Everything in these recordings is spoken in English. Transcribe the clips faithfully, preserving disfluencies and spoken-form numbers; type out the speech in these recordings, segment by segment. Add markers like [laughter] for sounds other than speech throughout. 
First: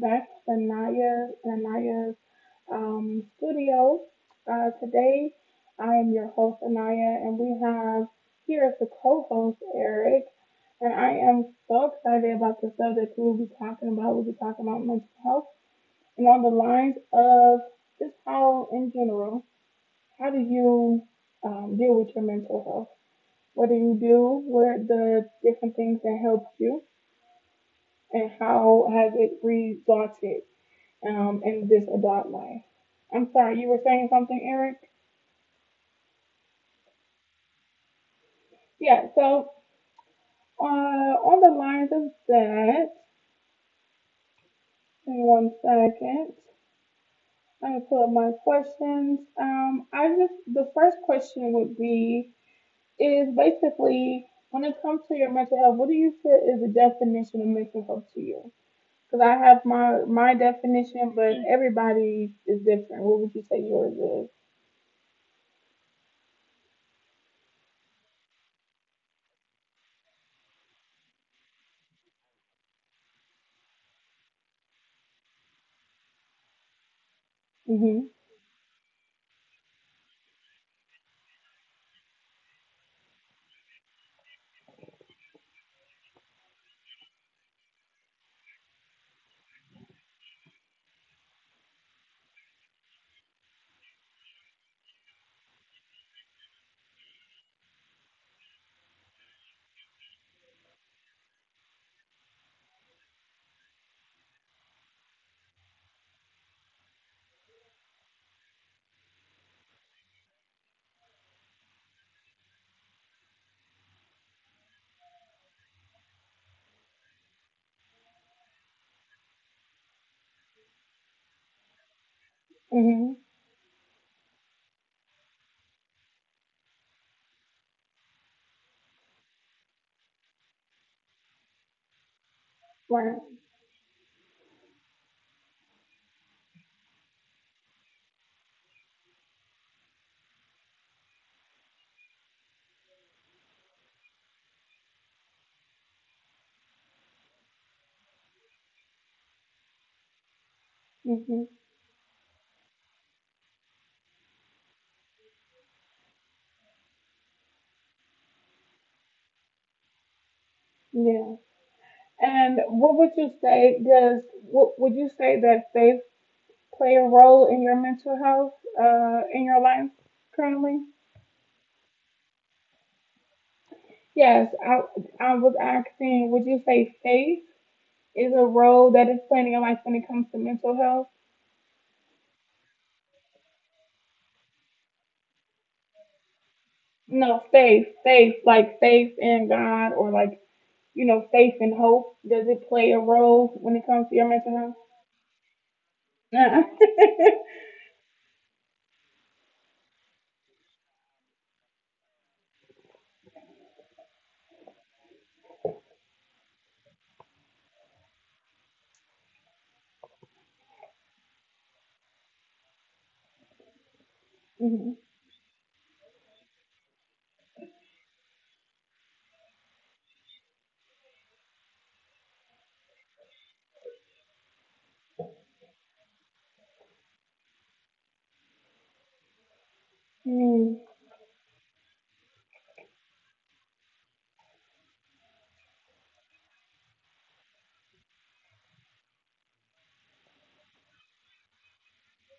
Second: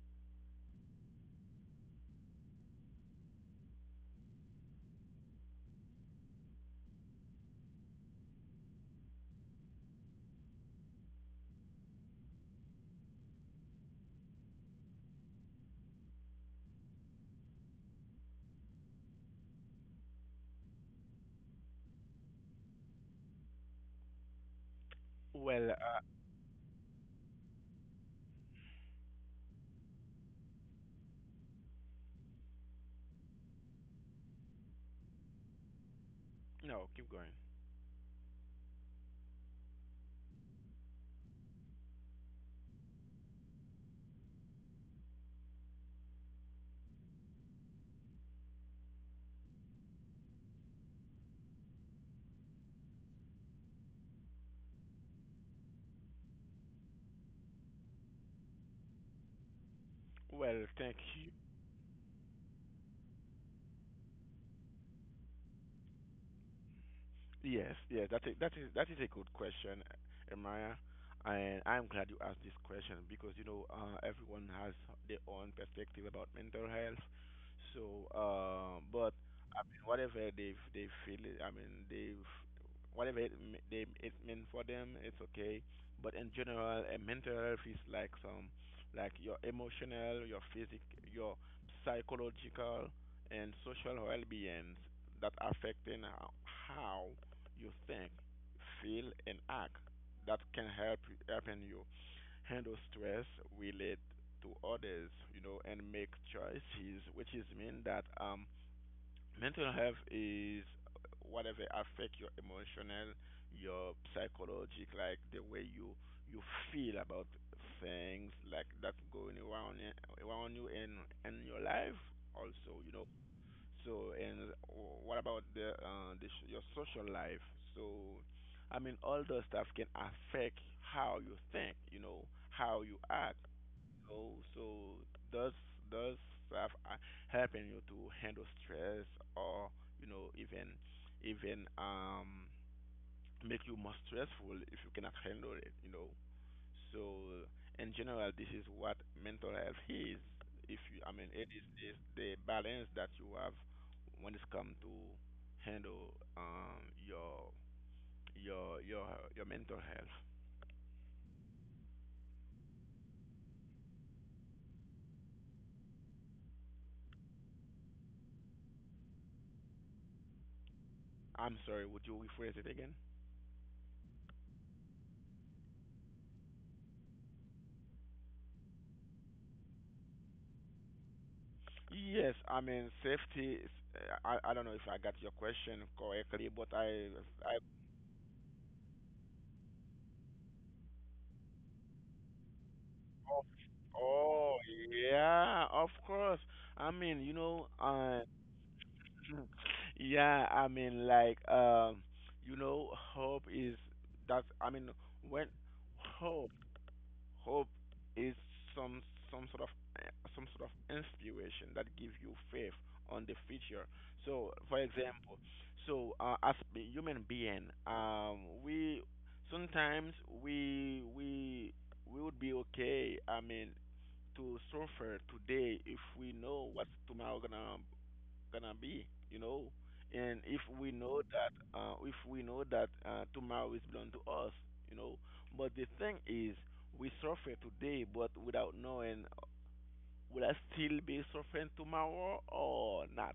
back to the Naya Anaya's um, studio. Uh, today, I am your host Anaya, and we have here as the co-host Eric. And I am so excited about the subject we'll be talking about. We'll be talking about mental health and on the lines of just how, in general, how do you um, deal with your mental health? What do you do? What are Well, the uh, different things that help you? And how has it resulted um, in this adult life? I'm sorry, you were saying something, Eric? no, keep going. Yeah, so uh, on the lines of that, in one second, I'm gonna pull up my questions. Um, I just, the first question would be is basically when it comes to your mental health, what do you feel is the definition of mental health to you? Well, Cause thank I have you. my my definition, but everybody is different. What would you say yours is? Yes, yes, that is that is that is a good question, Emaya, and I'm glad you asked this question because you know uh, everyone has their own perspective about mental health. So, uh, but Mhm. I mean, whatever they they feel, it- I mean, they've whatever it m- they it meant for them, it's okay. But in general, uh, mental health is like some like your emotional, your physic, your psychological, and social well-being that affecting how, how you think, feel, and act that can help helping you handle stress, relate to others, you know, and make choices, which is mean that um, mental health is whatever affect your emotional, your psychologic, like the way you you feel about things like that's going around around you and and your life also, you know. Mhm. So, and what about the, uh, the s- your social life? So, I mean, all those stuff can affect how you think, you know, how you Right. act. So, so does does stuff uh, helping you to handle stress, or you know, even even um make you more stressful if you cannot handle it, you know? So in general, this is what mental health is. If you, I mean, it Mhm. is, is the balance that you have when it's come to handle um, your your your your mental health. Yeah. And what would you say does what would you say that faith play a role in your mental health uh in your life currently? I'm sorry, would you rephrase it again? Yes, I, I was asking, would you say faith is a role that is playing in your life when it comes to mental health? Yes, I mean safety. Is, uh, I I don't know if I got your question correctly, but I No, I faith, faith, like faith in God or like, you know, faith and hope. Does it play a oh role when it comes to your oh mental health? yeah, of course. Uh-uh. I mean, [laughs] you know, uh, [laughs] Yeah, I mean, like, um, you know, hope is that. I mean, when hope, hope is some some sort of eh, some sort of inspiration that gives you faith on the future. So, for example, Mhm. so uh, as a human being, um, we sometimes we we we would be okay. I mean, to suffer today if we know what tomorrow gonna gonna be, you know. And if we know Hmm. that, uh, if we know that uh, tomorrow is belong to us, you know. But the thing is, we suffer today, but without knowing, will I still be suffering tomorrow or not?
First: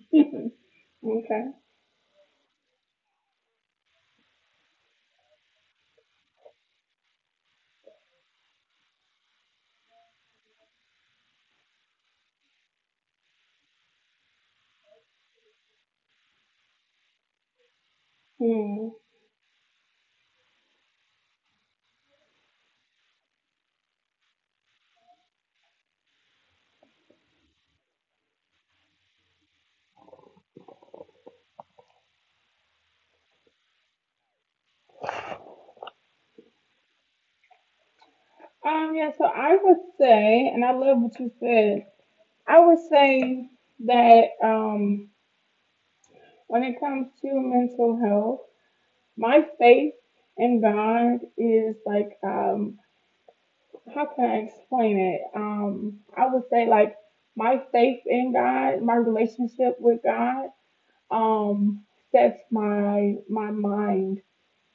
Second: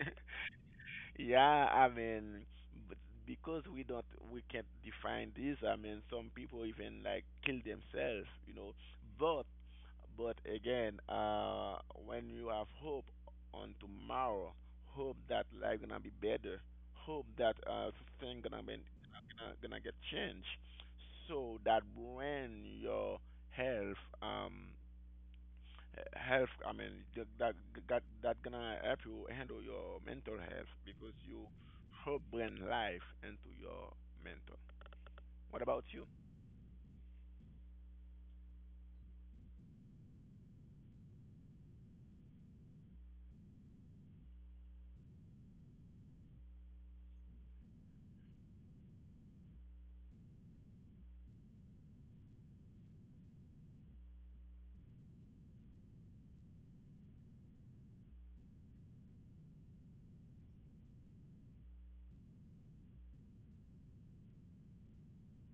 [laughs] Okay. Yeah, I mean, but because we don't, we can't define this. I mean, some people even like kill themselves, you know. But but again, uh, when you have hope on tomorrow, hope that life gonna be better, hope that uh, thing gonna be Hmm. gonna, gonna get changed, so that when your health um health I mean th- that that that gonna help you handle your mental health because you hope bring life into your mental. What about you? Um, yeah, so I would say, and I love what you said, I would say that um, when it comes to mental health, my faith and God is like um how can I explain it? Um I would say like my faith in God, my relationship with God, um sets my my mind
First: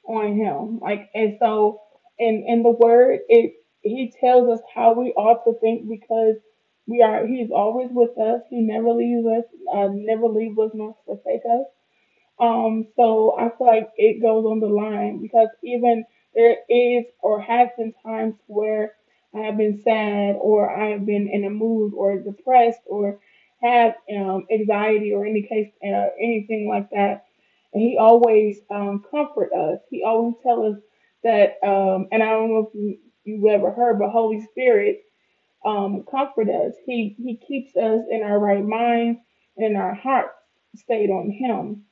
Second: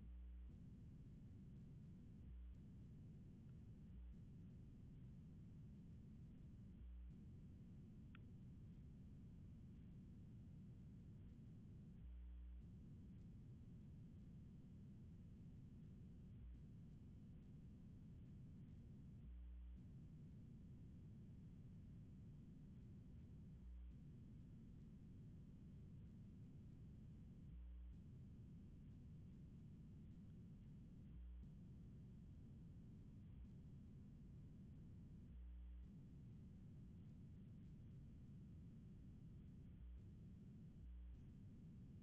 on him. Like and so in in the word it he tells us how we ought to think because we are he's always with us. He never leaves us, uh, never leaves us nor forsake us, um, so I feel like it goes on the line because even there is or has been times where I have been sad or I have been in a mood or depressed or had um, anxiety or any case uh, anything like that. And he always um, comfort us. He always tell us that. Um, and I don't know if you you ever heard, but Holy Spirit um, comfort us. He he keeps us in our right minds and in our hearts stayed on him,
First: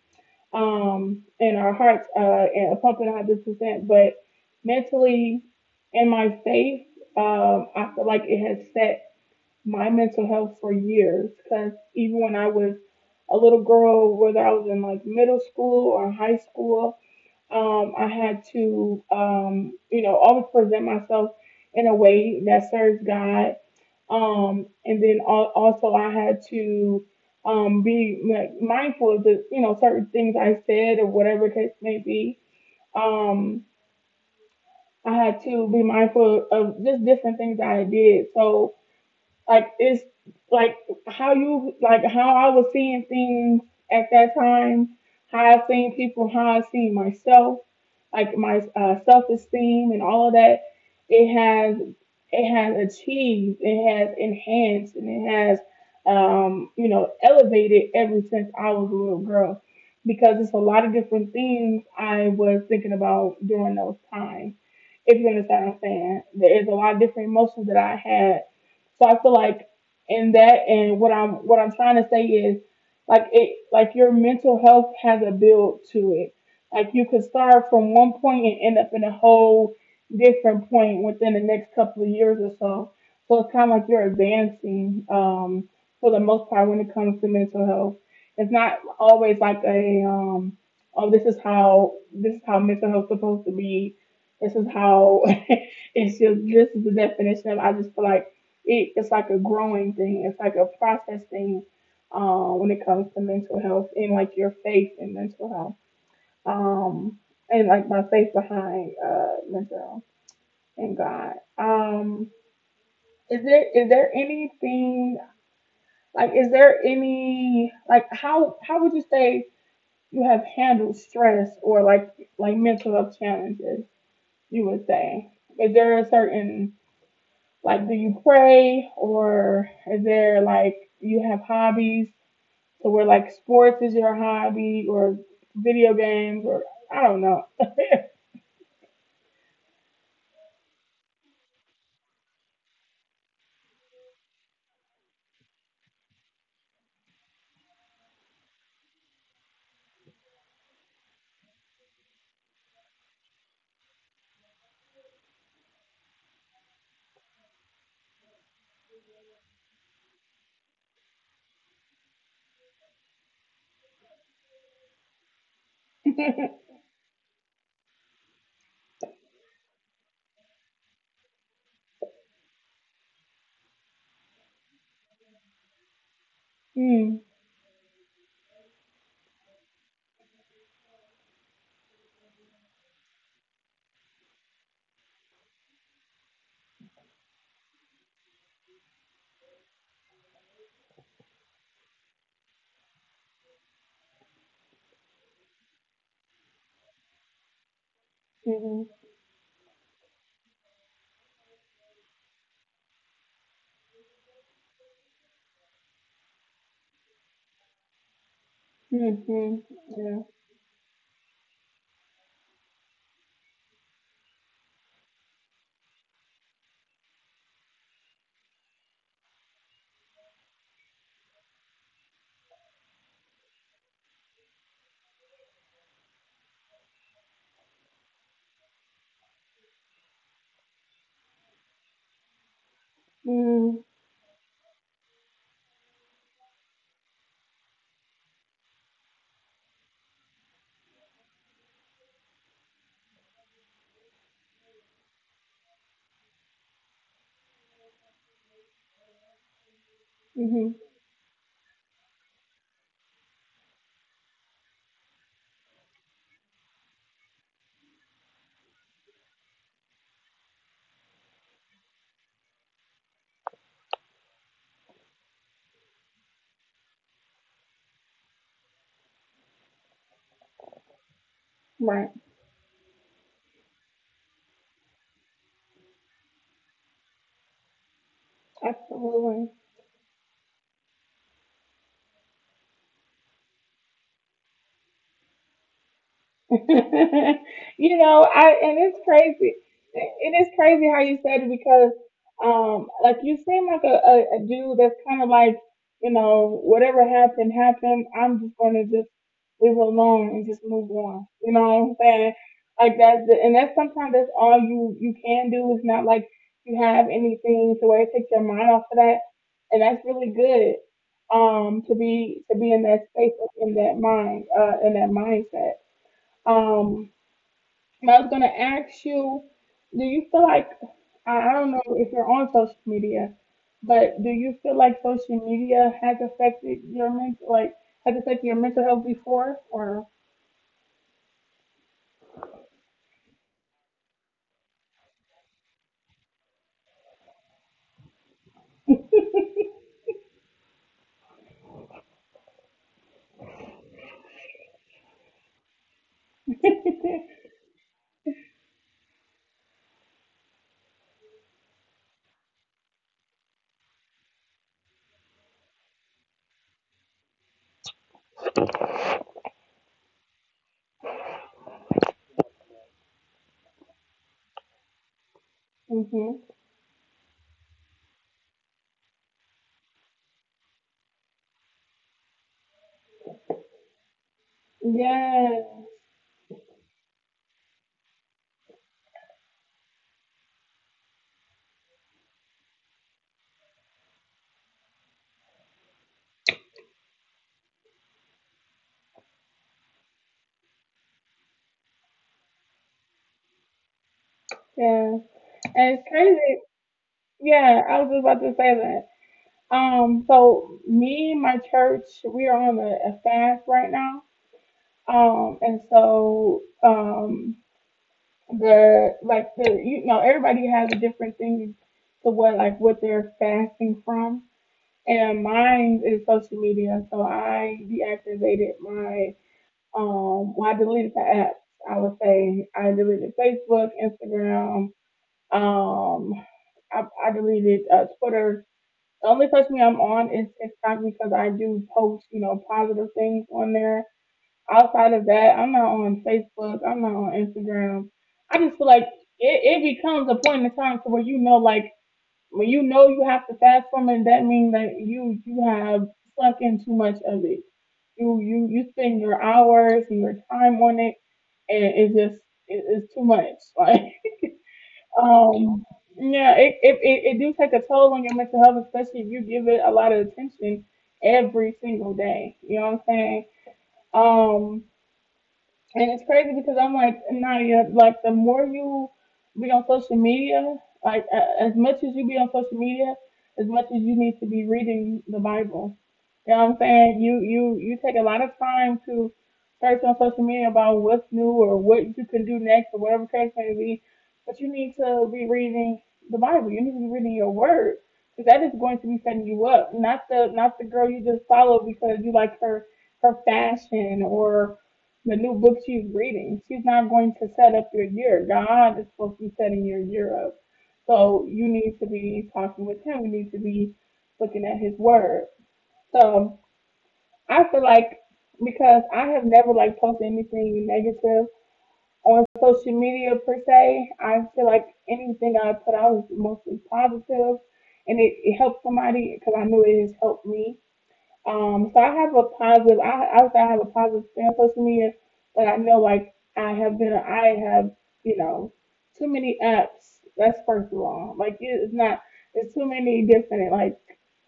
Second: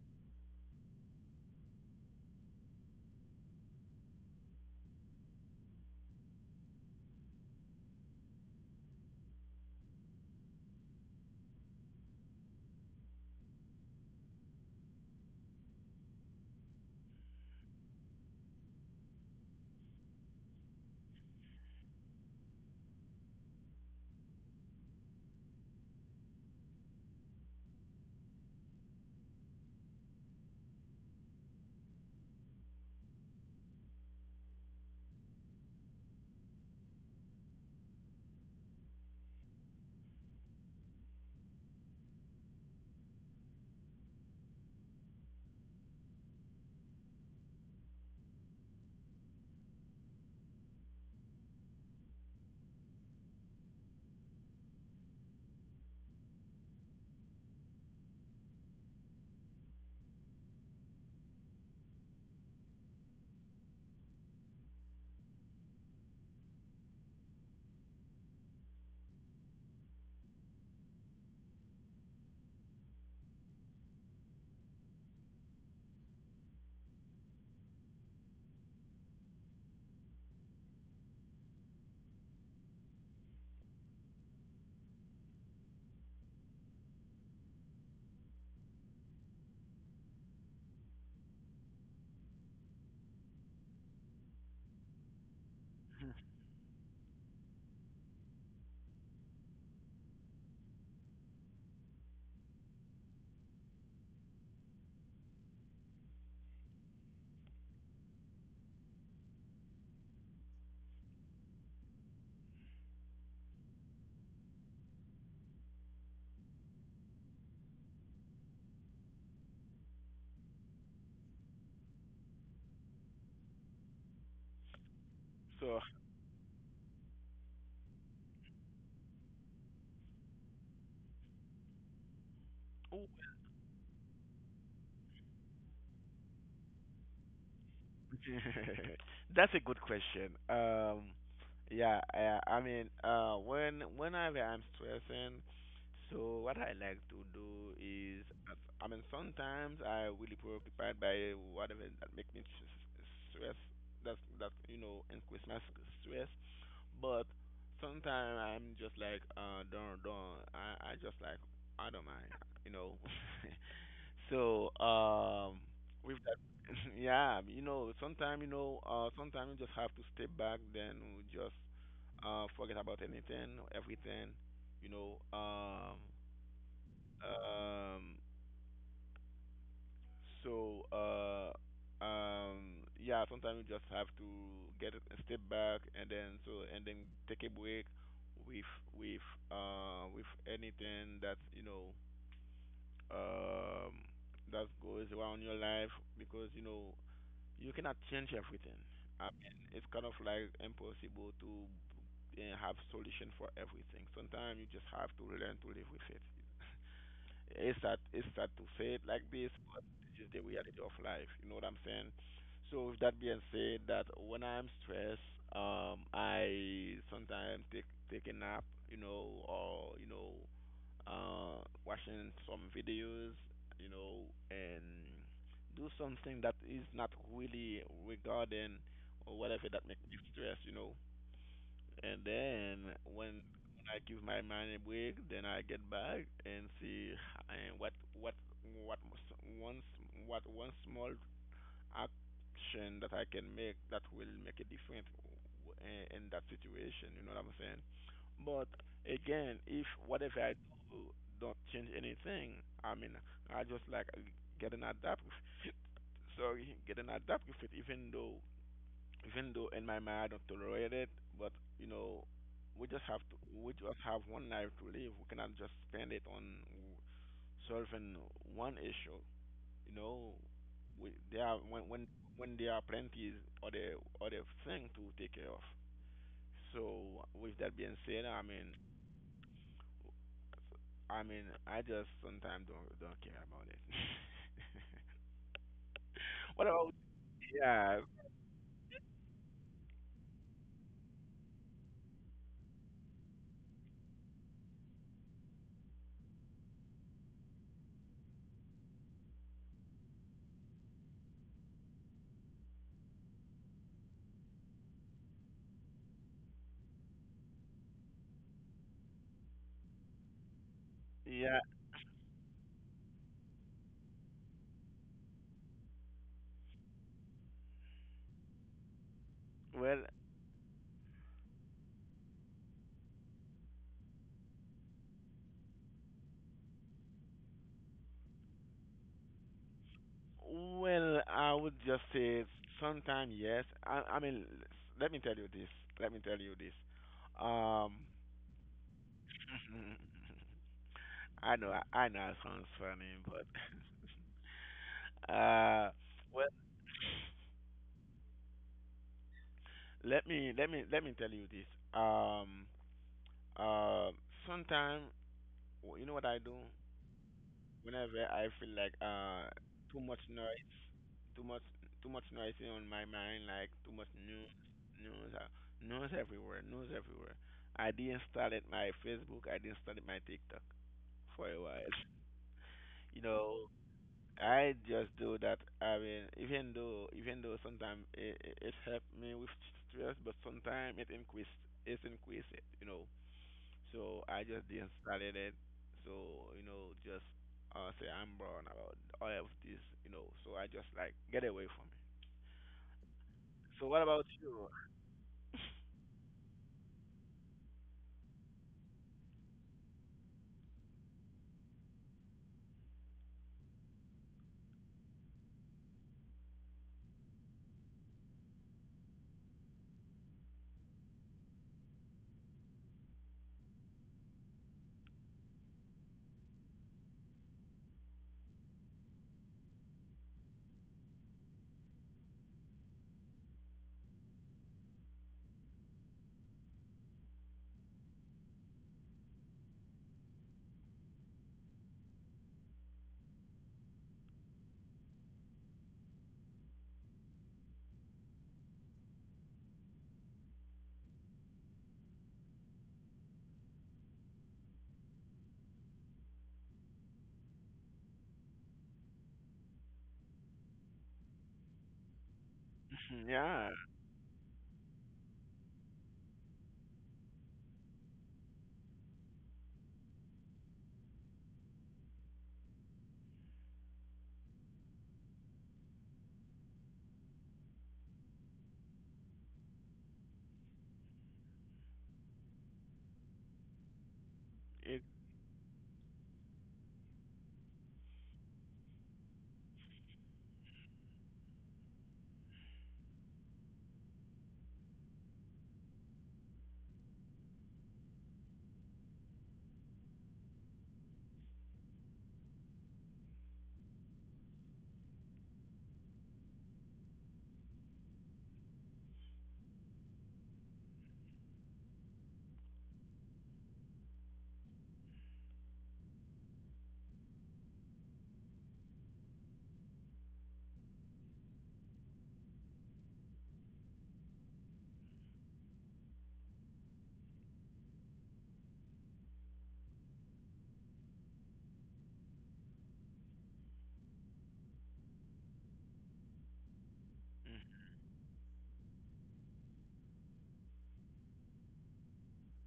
um, and our hearts uh, and pumping one hundred percent. But mentally, in my faith, um, I feel like it has set my mental health for years. Because even when I was a little girl, whether I was in like middle school or high school, um, I had to, um, you know, always present myself in a way that serves God. Um, and then al- also I had to um, be like, mindful of the, you know, certain things I said or whatever case may be. Um, I had to be mindful of just different things that I did. So like it's like how you like how I was seeing things at that time, how I seen people, how I seen myself, like my uh, self esteem and all of that. It has it has achieved, it has enhanced, and it has um, you know elevated ever since I was a little girl. Because it's a lot of different things I was thinking about during those times if you understand what I'm saying. There's a lot of different emotions that I had, so I feel like in that and what I'm what I'm trying to say is like it like your mental health has a build to it. Like you could start from one point and end up in a whole different point within the next couple of years or so. So it's kind of like you're advancing, um, for the most part when it comes to mental health. It's not always like a um, oh this is how this is how mental health supposed to be. This is how [laughs] it's just this is the definition of I just feel like it, it's like a growing thing. It's like a process thing uh, when it comes to mental health and like your faith in mental health. Um, and like my faith behind uh, mental health and God. Um, is there is there anything like is there any like how how would you say you have handled stress or like like mental health challenges? You would say is So there a certain like do you pray or is there like you have hobbies? So we're like, sports is your hobby, or video games, or I don't know. [laughs] that's a good question. Um, yeah, I, I mean, uh, when whenever I'm stressing, so what I like to do is, uh, I mean, sometimes I really preoccupied by whatever that make me s- s- stress. That that you know increase my s- stress, but sometimes I'm just like, uh, don't don't. I I just like I don't mind, you know. [laughs] So, um, with that, [laughs] [laughs] yeah, you know, sometimes, you know, uh, sometimes you just have to step back, then we just uh, forget about anything, everything, you know. Um, mm, um, so, uh, um, yeah, sometimes you just have to get a step back and then so and then take a break with with uh, with anything that you know um, that goes around your life because you know you cannot change everything. mm-hmm, I mean, it's kind of like impossible to uh, have solution for everything. Sometimes you just have to learn to live with it. It's sad, it's sad to say it like this, mm-hmm, but this yeah, is the reality of life. You know what I'm saying? So with that being said, that when I'm stressed, um, I sometimes take take a nap, you know, or you know, uh, watching some videos, you know, and do something that is not really regarding or whatever that makes me stress, you know. And then when mm-hmm, when I give my mind a break, then I get back and see and what what what s- one s- what one small action that I can make that will make a difference w- in, in that situation. You know what I'm saying? But again, if whatever I mm-hmm, do don't change anything, I mean, I just like getting adapt. With it. Sorry, getting adapt with it, even though, even though in my mind I don't tolerate it. But you know, we just have to, we just have one life to live. We cannot just spend it on solving one issue. You know, we, there are when right, when when there are plenty other other thing to take care of. So with that being said, I mean, absolutely. I mean, I just sometimes don't don't care about it. [laughs] [laughs] What about You yeah know, I and it's crazy. It is crazy how you said it because, um, like you seem like a, a, a dude that's kind of like, you know, whatever happened happened. I'm just gonna just leave it alone and just move on. You know what I'm saying? Like that's the, and that's sometimes that's all you you can do. It's not like you have anything to where it takes your mind off of that, and that's really good. yeah? Um, to be to be in that space in that mind, uh, in that mindset. Um, but I was gonna ask you, do Well, you feel like I, I don't know if you're on social media, but do you feel like social media has affected your mental, like has affected your mental health before, or? well, I would just say sometimes yes. I I mean, let me tell you this. Let me tell you this. Um, [laughs] I know I, I know it sounds funny, but [laughs] uh, well. Let me let me let me tell you this. Um, uh, Sometimes you know what I do whenever I feel like uh too much noise, too much too much noise is on my mind, like too much news, Hmm. news, uh, news everywhere, news everywhere. I deinstalled my Facebook. I deinstalled my TikTok for a while. [laughs] You know, Yeah, I just do that. I mean, even though even though sometimes it, it, it helped me with stress, but sometimes it increase it increase it. You know, so I just decided it. So you know, just uh, say I'm brown about all of this. You know, so I just like get away from it. yeah, So what? and it's crazy. Yeah, I was just about to say that. Um, so me, my church, we are on a, a fast right now. Um, and so, um, the like the you know everybody has a different thing to what like what they're fasting from, and mine is social media, so I deactivated my um well, I deleted the apps, I would say I deleted Facebook, Instagram, um i, I deleted uh, Twitter, the only person I'm on is TikTok because I do post you know positive things on there. Outside of that, I'm not on Facebook. I'm not on Instagram. I just feel like it, it becomes a point in time to where you know, like when you know you have to fast from it, that means that you you have sunk in too much of it. You you you spend your hours and your time on it, and it just it, it's too much. [laughs] Like Mhm, [laughs] yeah, um yeah, it, it it it do take a toll on your mental health, especially if you give it a lot of attention every single day. You know what I'm saying? Um, and it's crazy because I'm like, Nadia, like the more you be on social media, like a- as much as you be on social media, as much as you need to be reading the Bible. You know what it. I'm saying? You you you take a lot of time to search on social media about what's new or what you can do next or whatever the case may be, but you need to be reading the Bible. You need to be reading your Word because that is going to be setting you up. Not the not the girl you just follow because you like her her fashion or the new book she's reading. She's not going to set up your year. God is supposed to be setting your year up. So you need to be talking with Him. You need to be looking at His Word. So I feel like because I have never like posted anything negative on social media per se, I feel like anything I put out is mostly positive, and it, it helps somebody because I know it has helped me. Um, so I have a positive. I I would say I have a positive stand for social media, but I know like I have been. I have you know too many apps. That's first of all. Like it- it's not. It's too many different like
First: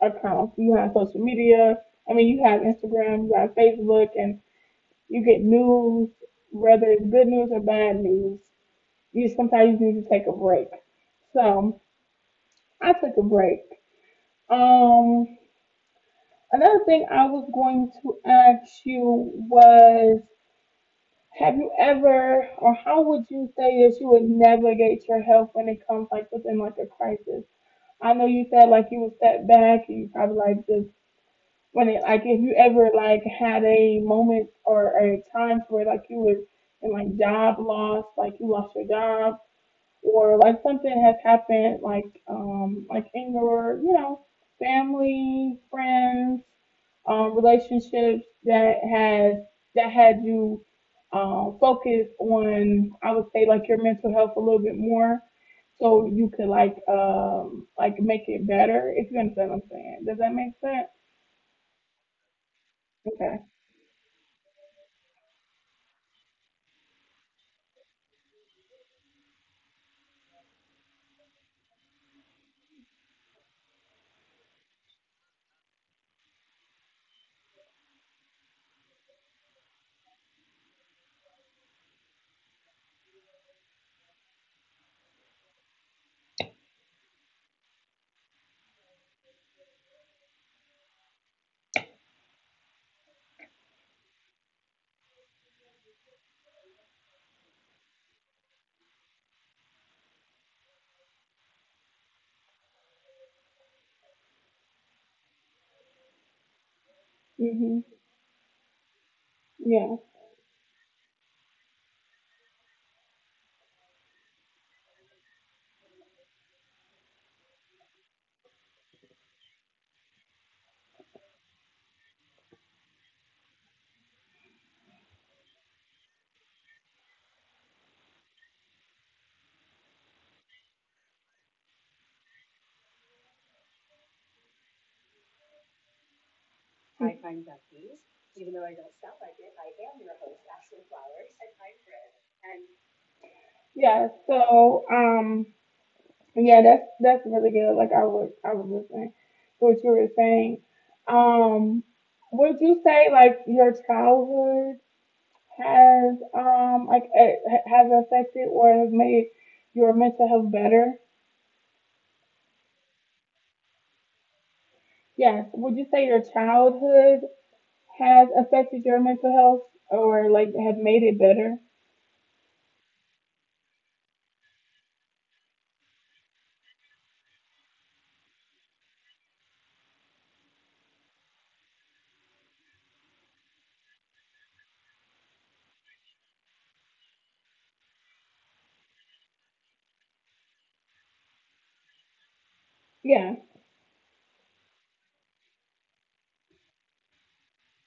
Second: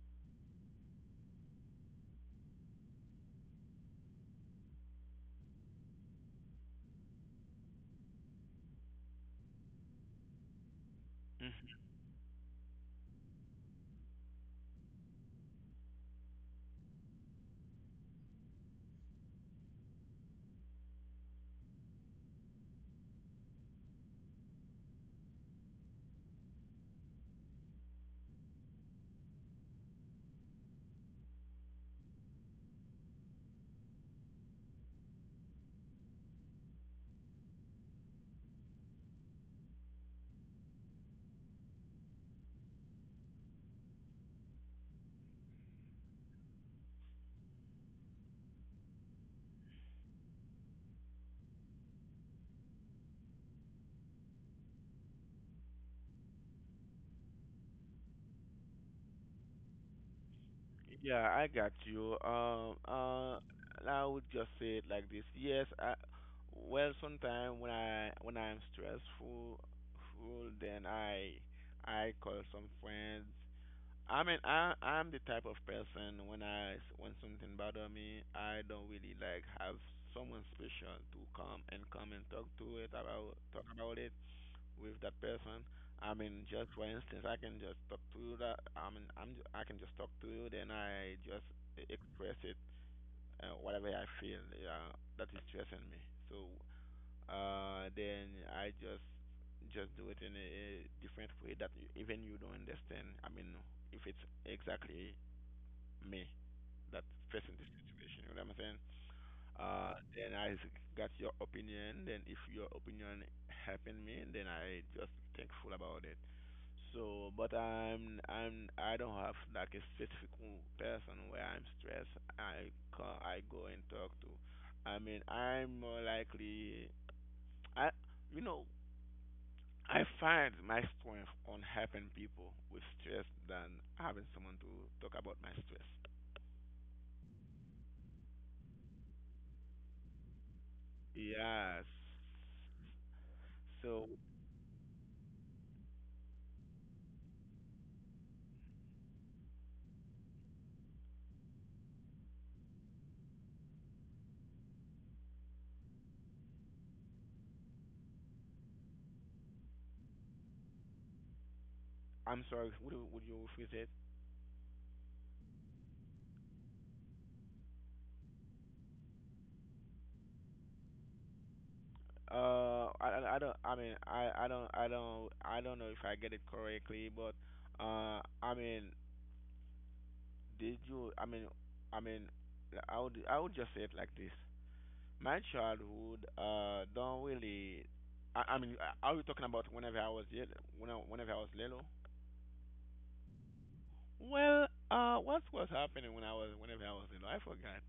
accounts. You have social media. I mean, you have Instagram. You have Facebook, and you get news, whether it's good news or bad news. You sometimes you need to take a break. Mhm. So Mhm. I took a break. Um. Another thing I was going to ask you was, have you ever, or how would you say that you would navigate your health when it comes like within like a crisis? I know you said like you would step back and you probably like just when it like if you ever like had a moment or, or a time where like you was in like job loss, like you lost your job or like something has happened, like um, like in your you know family, friends, um, relationships that has that had you um, focus on I would say like your mental health a little bit more, so you could like um, like make it better if you understand what I'm saying. Does that make sense? Yeah, I got you. Um, uh, Okay. I would just say it like this. Yes, I, well, sometimes when I when I'm stressful, full, then I I call some friends. I mean, I I'm the type of person when I when something bother me, I don't really like have someone special to come and come and talk to it about talk about it with that person. I mean, just for instance, I can just talk to you that I mean I'm ju- I can just talk to you, then I just express it uh, whatever I feel. Yeah, that is stressing me. So uh, then I just just do it in a, different way that you, even you don't understand. I mean, if it's exactly me that facing the Mhm. situation, you know what I'm saying? Uh, Yeah. Then I s- got your opinion. Then if your opinion helping me, then I just thankful about it. So, but I'm I'm I don't have like a specific w- person where I'm stressed. I ca I go and talk to. I mean, I'm more likely I you know I find my strength on helping people with stress than having someone to talk about my stress. Yes. Yeah, So so um. Yeah, that's that's really good. Like I was I was listening to what you were saying. Um, would you say like your childhood has um like eh, ha- has affected or has made your mental health better? I'm sorry. Would you, would you rephrase it? Yes. Would you say your childhood has affected your mental health or like has made it better? Uh, I, I I don't. I mean, I, I don't. I don't. I don't know if I get it correctly, but uh, I mean, did you? I mean, I mean, I would. I would just say it like this. My childhood uh don't really. I, I mean, are you talking about whenever I was little? When I, whenever I was little? Yeah. Well, uh, what was happening when I was whenever I was little? I forgot.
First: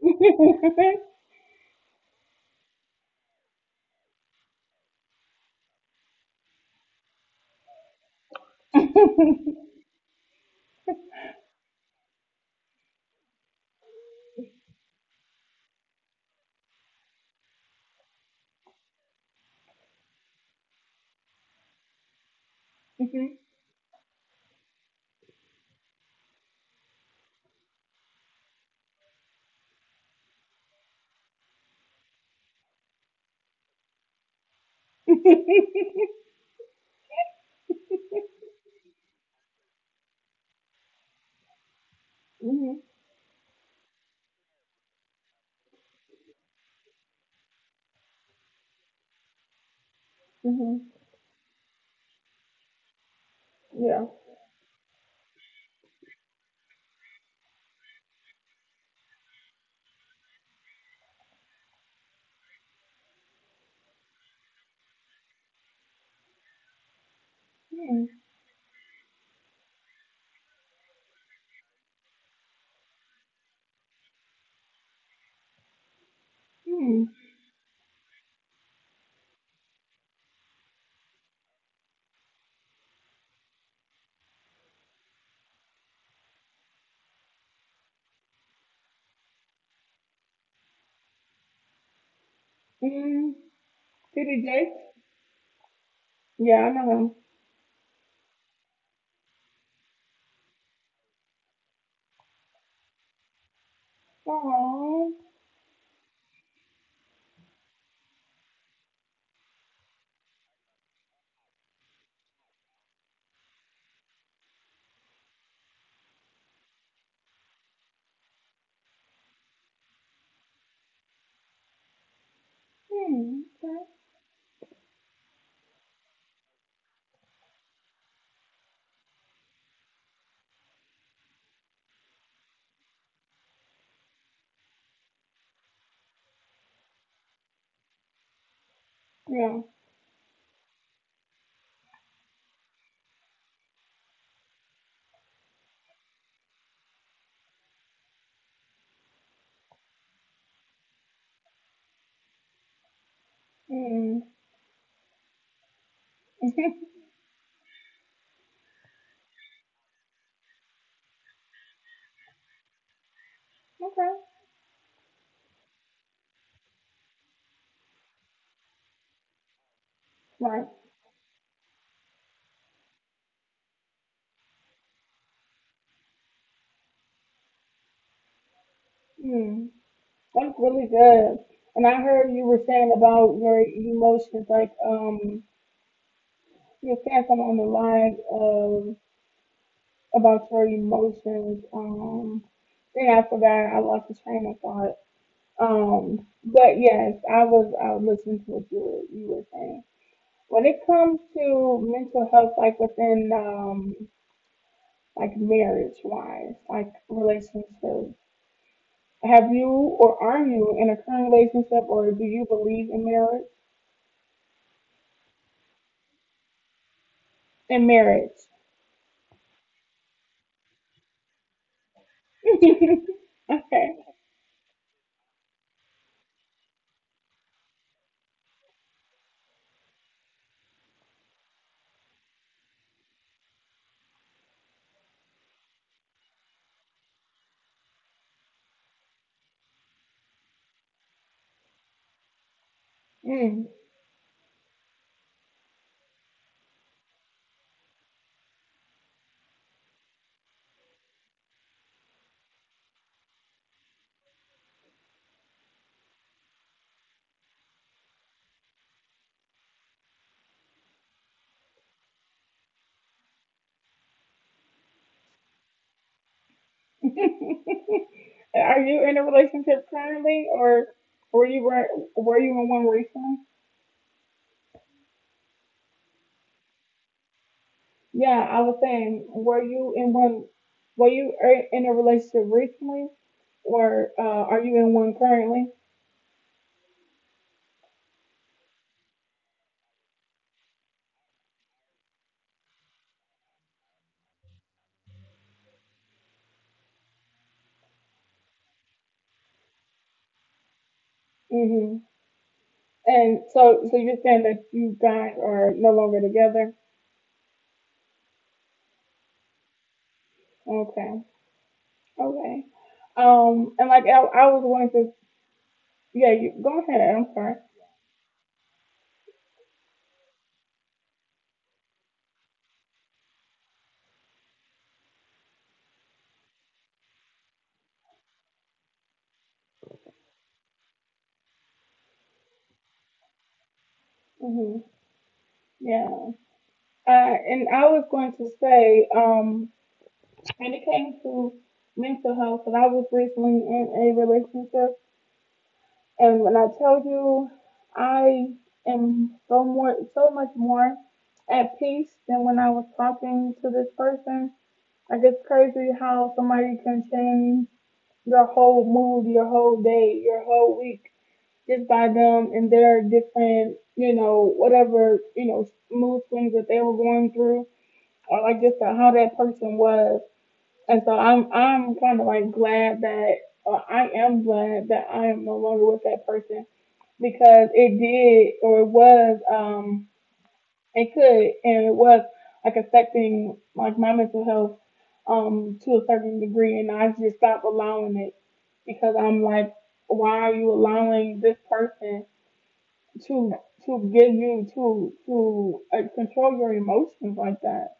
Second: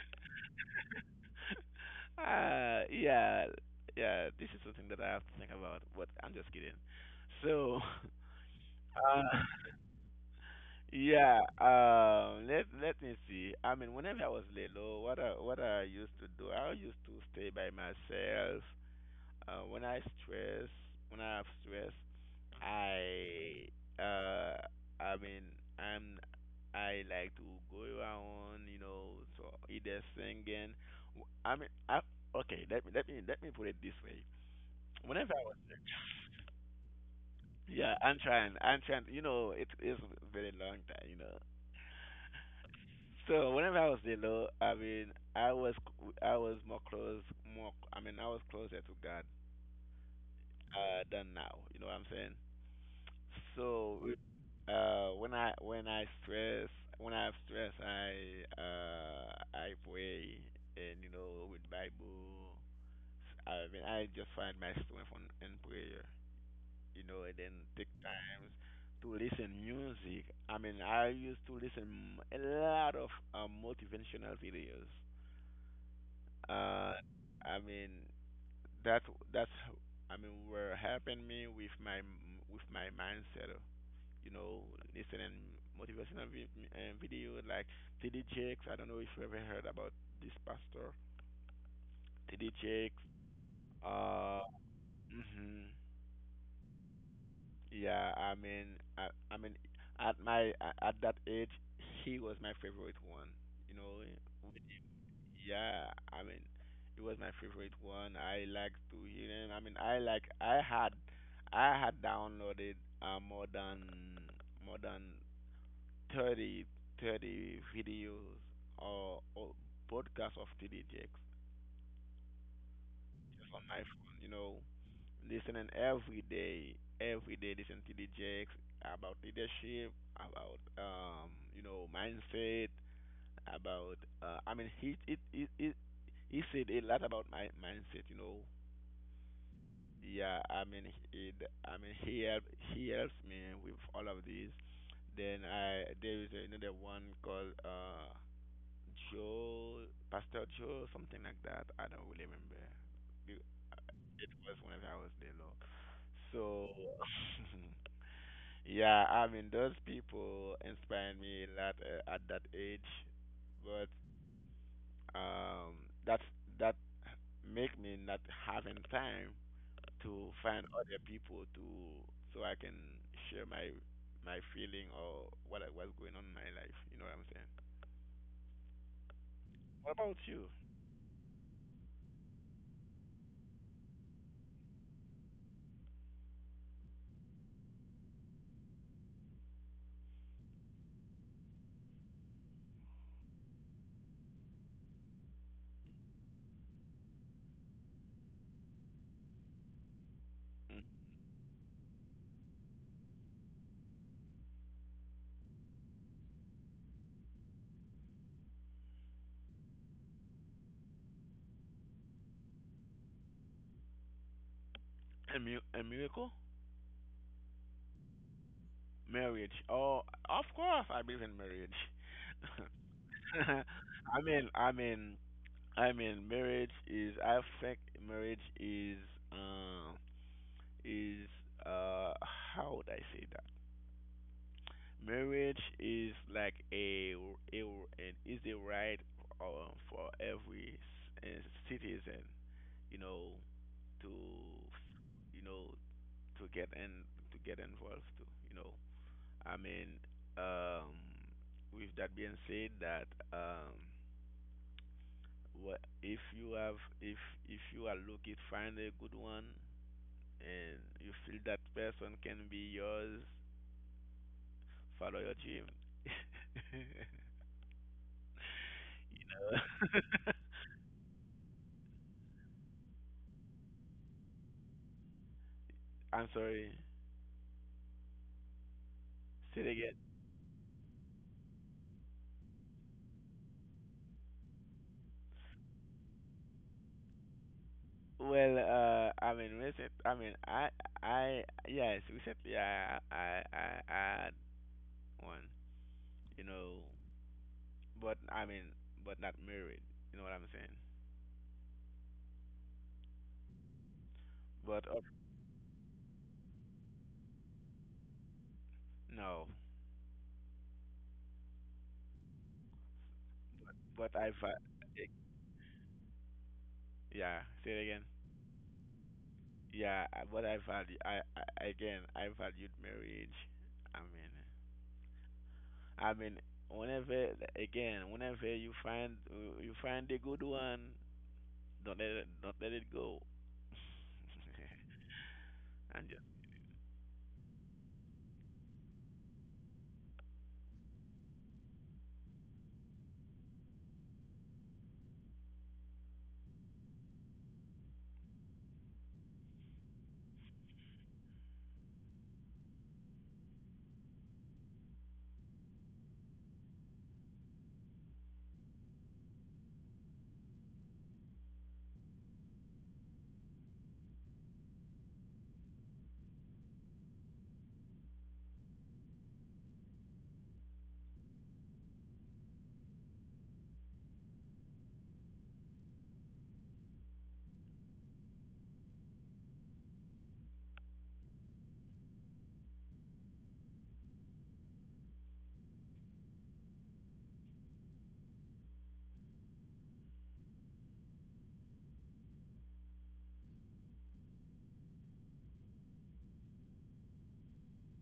[laughs] Uh, yeah, yeah. This is something that I have to think about. But I'm just kidding. So, [laughs] uh, yeah. Um, let let me see. I mean, whenever I was little, what I what I used to do, I used to stay by myself. Uh, when I stress, when I have stress, Mhm. I uh, I mean, I'm I like to go around, you know, so either singing. W- I mean, I okay. Let me let me let me put it this way. Whenever I was [laughs] Yeah, I'm trying, I'm trying. You know, it is very long time, you know. Mhm. So whenever I was little, I mean, I was I was more close, more. I mean, I was closer to God Mhm. uh, than now. You know what I'm saying? Yeah. So, uh, when I when I stress when I have stress, I uh I pray and you know with Bible. I mean, I just find my strength on in prayer, you know, and then take Mm. times to listen music. I mean, I used to listen a lot of uh, motivational videos. Uh, Mm. I mean, that that's I mean, were helping me with my with my mindset you know, listening motivational vi- uh, video like T D Jakes. I don't know if you ever heard about this pastor, T D Jakes. Mm. City Uh, J? hmm Yeah, I know him. Yeah, I mean, I, I mean, at my a- at that age, he was my favorite one. You know, eh, with him. Oh, yeah, I mean, he was my favorite one. I like to hear him. I mean, I like I had I had downloaded uh, more than more than thirty thirty videos or, or podcasts of T D J X hmm, just on my okay. phone, you know, listening every day, every day listen to T D J X about leadership, about, um, you know, mindset, about, uh, I mean, he, it, it, it, he said a lot about my mindset, you know. Yeah, Yeah, I mean, it, I mean, he help, he helps me with all of these. Then I there is another one called uh Joel, Pastor Joel, something like that. I don't really remember. It hmm, it was whenever I was there, though. So, [laughs] [laughs] yeah, I mean, those people inspired me a lot uh, at that age, but okay, um, that's that make me not having time to find right, other people to so I can share my my feeling or what I- what's going on in my life. You know what I'm saying? hmm. What about you? That's really good. And I heard you were saying about your emotions, like um, you were saying something on the line of about your emotions. Um, then I forgot, I lost the train of thought. Um, but yes, I was I was listening to what you were you were saying. When it Mm. comes to mental health, like within um. like marriage wise, like relationships. Have you or are you in a current relationship or do you believe in marriage? A, mi- a miracle? In marriage. Marriage. Oh, of course, I believe in marriage. [laughs] [laughs] Okay. I mean, I mean, I mean, marriage is. I think marriage is. Um, is. Uh, how would I say that? Marriage is like a a and is a right uh, for every c- uh, citizen, you know, to Mm. you know to get in to get involved to, you know. I mean, um, with that being said, that um, what if you have if if you are looking, find a good one and you feel that person can be yours, follow your dream. [laughs] you [laughs] know. Are you in a relationship currently or were you were, were you in one recently? [laughs] I'm sorry. Say it again. Yeah, I was saying, were you in one were you er- in a relationship recently or uh, are you in one currently? Well, uh, I mean, recent. I mean, I, I, yes, recently I, I, I I had one. You know, but I mean, but not married. You know what I'm saying? Hmm. But And so, so you're saying that you guys are no longer together? no, Okay. but I Okay. va- eh, Um, and like I, I was going to, yeah, say it again. yeah, you go ahead. I'm sorry. Yeah, I- but I value I, I again I valued marriage. I mean, I mean whenever again whenever you find you find a good one, don't let it, don't let it go. [laughs] Hmm. and Yeah. Uh, and I was going to say, um, when it came to mental health, and I was recently in a relationship, and when I tell you, I am so more, so much more at peace than when I was talking to this person. Like it's crazy how somebody can change your whole mood, your whole day, your whole week, just by them and their different, you know, whatever, you know, mood swings that they were going through, or like just how that person was. And so I'm, I'm kind of like glad that, or I am glad that I am no longer with that person because it did, or it was, um, it could, and it was like affecting like my mental health um to a certain degree, and I just stopped allowing it because I'm like, why are you allowing this person to to give you to to uh, control your emotions like that?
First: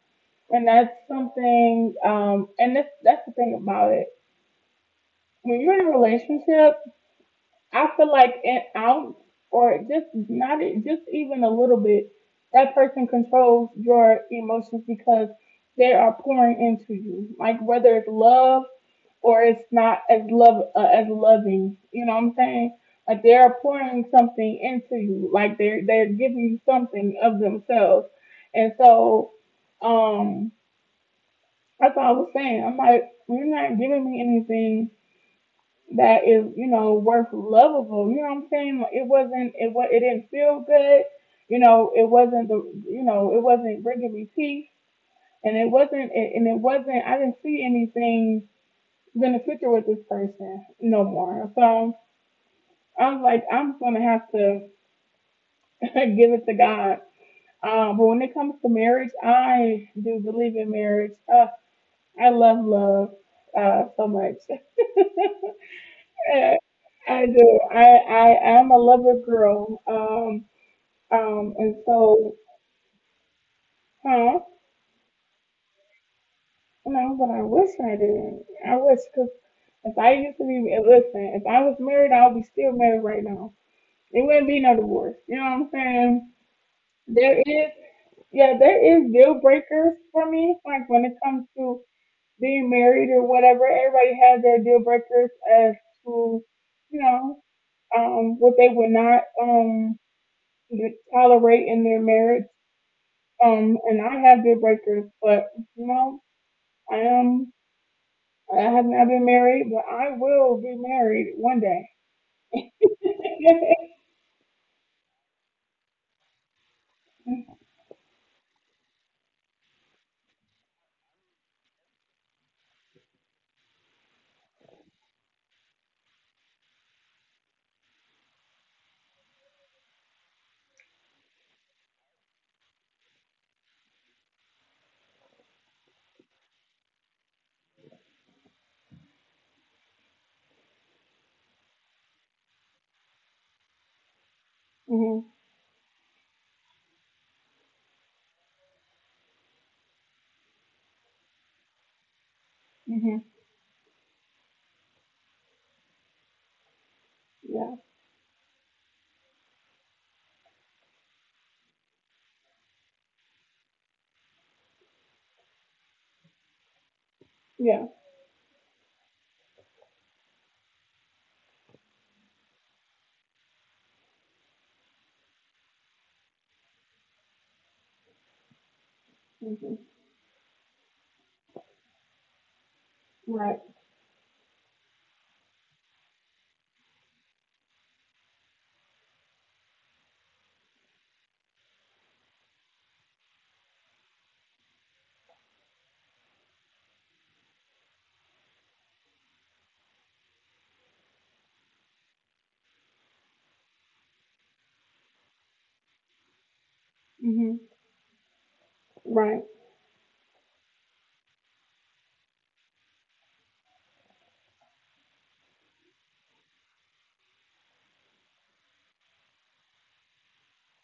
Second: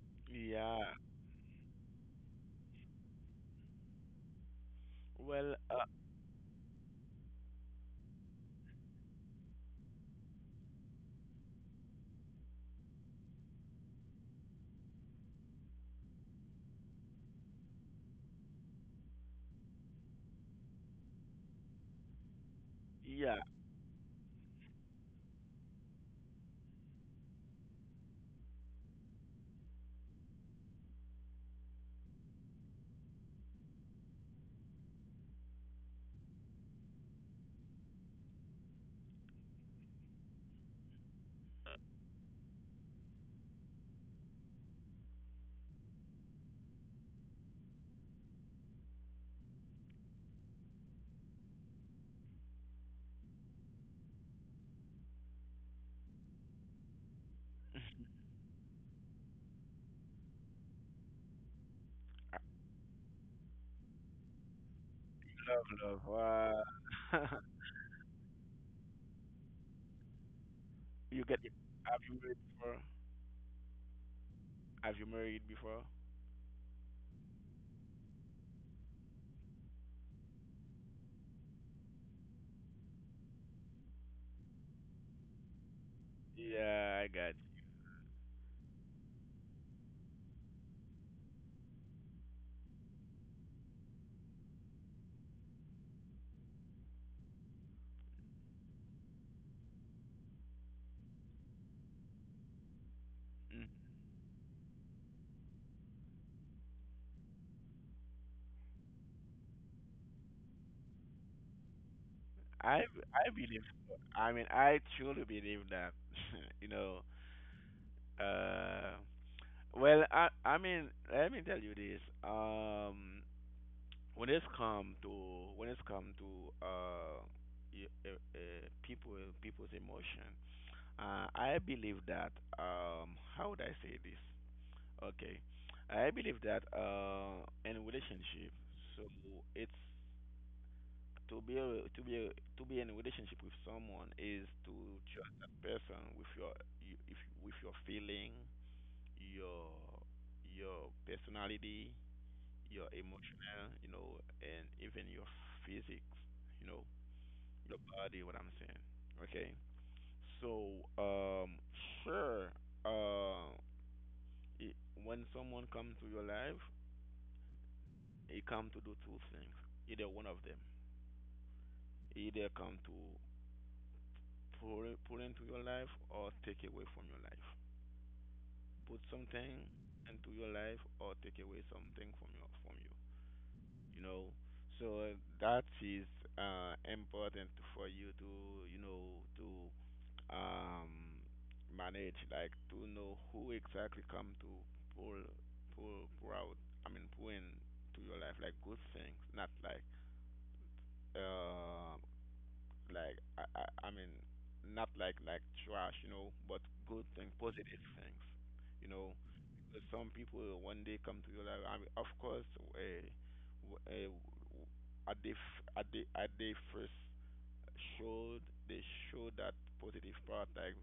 And yeah, that's something, um, and that's that's the thing about it. well, When you're uh, in a relationship, I feel like an ounce or just not e- just even a little bit, that person controls your emotions because they are pouring into you. Like whether it's love or it's not as love uh, as loving, you know what I'm saying? Like they yeah, are pouring something into you. Like they're they're giving you something of themselves, and so um that's what I was saying. I'm like, you're not giving me anything that is, you know, worth lovable. You know what I'm saying? Like, it wasn't, it was, it didn't feel good. You know, it wasn't the, you know, it wasn't bringing me peace, and it wasn't, and it wasn't. I didn't see anything beneficial with this person no more. So I was like, I'm just gonna have to [laughs] give it to God. Um, but when it comes to marriage, I do believe in marriage. Uh, I love love uh, so much. [laughs] love, I, love. Uh, I do. I, I am a lover girl. Um [laughs] you get um and have you so married before? huh? Have you married before? No, but I wish I didn't. I wish because if I used to be listen, if I was married, I would be still married right now. There wouldn't be no divorce. You know what I'm saying? Yeah, I got. There is yeah, there is deal breakers for me. Like when it comes to being married or whatever, everybody has their deal breakers as to you know um what they would not um that tolerate in their marriage. You. Um, and I have deal breakers, but you know, I am. I have not been married, but I will be married one day. I I believe so. [laughs] I mean, I truly believe that. [laughs] you know, uh, well, I I mean, let me tell you this. Um, when it's come to when it's come to uh, y- uh, uh people people's emotion, uh, I believe that. Um, how would I say this? Okay, I believe that uh, in relationship, so it's to be a, to be a, to be in a relationship with someone is to Mhm. trust that person with your you, if, with your feeling, your your personality, your Mhm. emotional, you know, and even your physics, you know, Yeah. your body. What I'm saying, okay. So um, sure, uh, it, when someone comes to your life, Yeah. it come to do two things. Either one of them, either come to pull, pull into your life or take away from your life. Put something Mhm. into your life or take away something from your from you. Right. You know, so that is uh, important for you to you know to um, manage, like to know who exactly come to pull pull, pull out. I mean, pull in to your life like good things, not like uh, like I, I I mean not like like trash, you know, but good thing, Mhm. positive things, you know. Right. 'Cause some people uh, when they come to your life, I mean, of course, uh, w- uh, at the f- at the at the first showed they show that positive part, like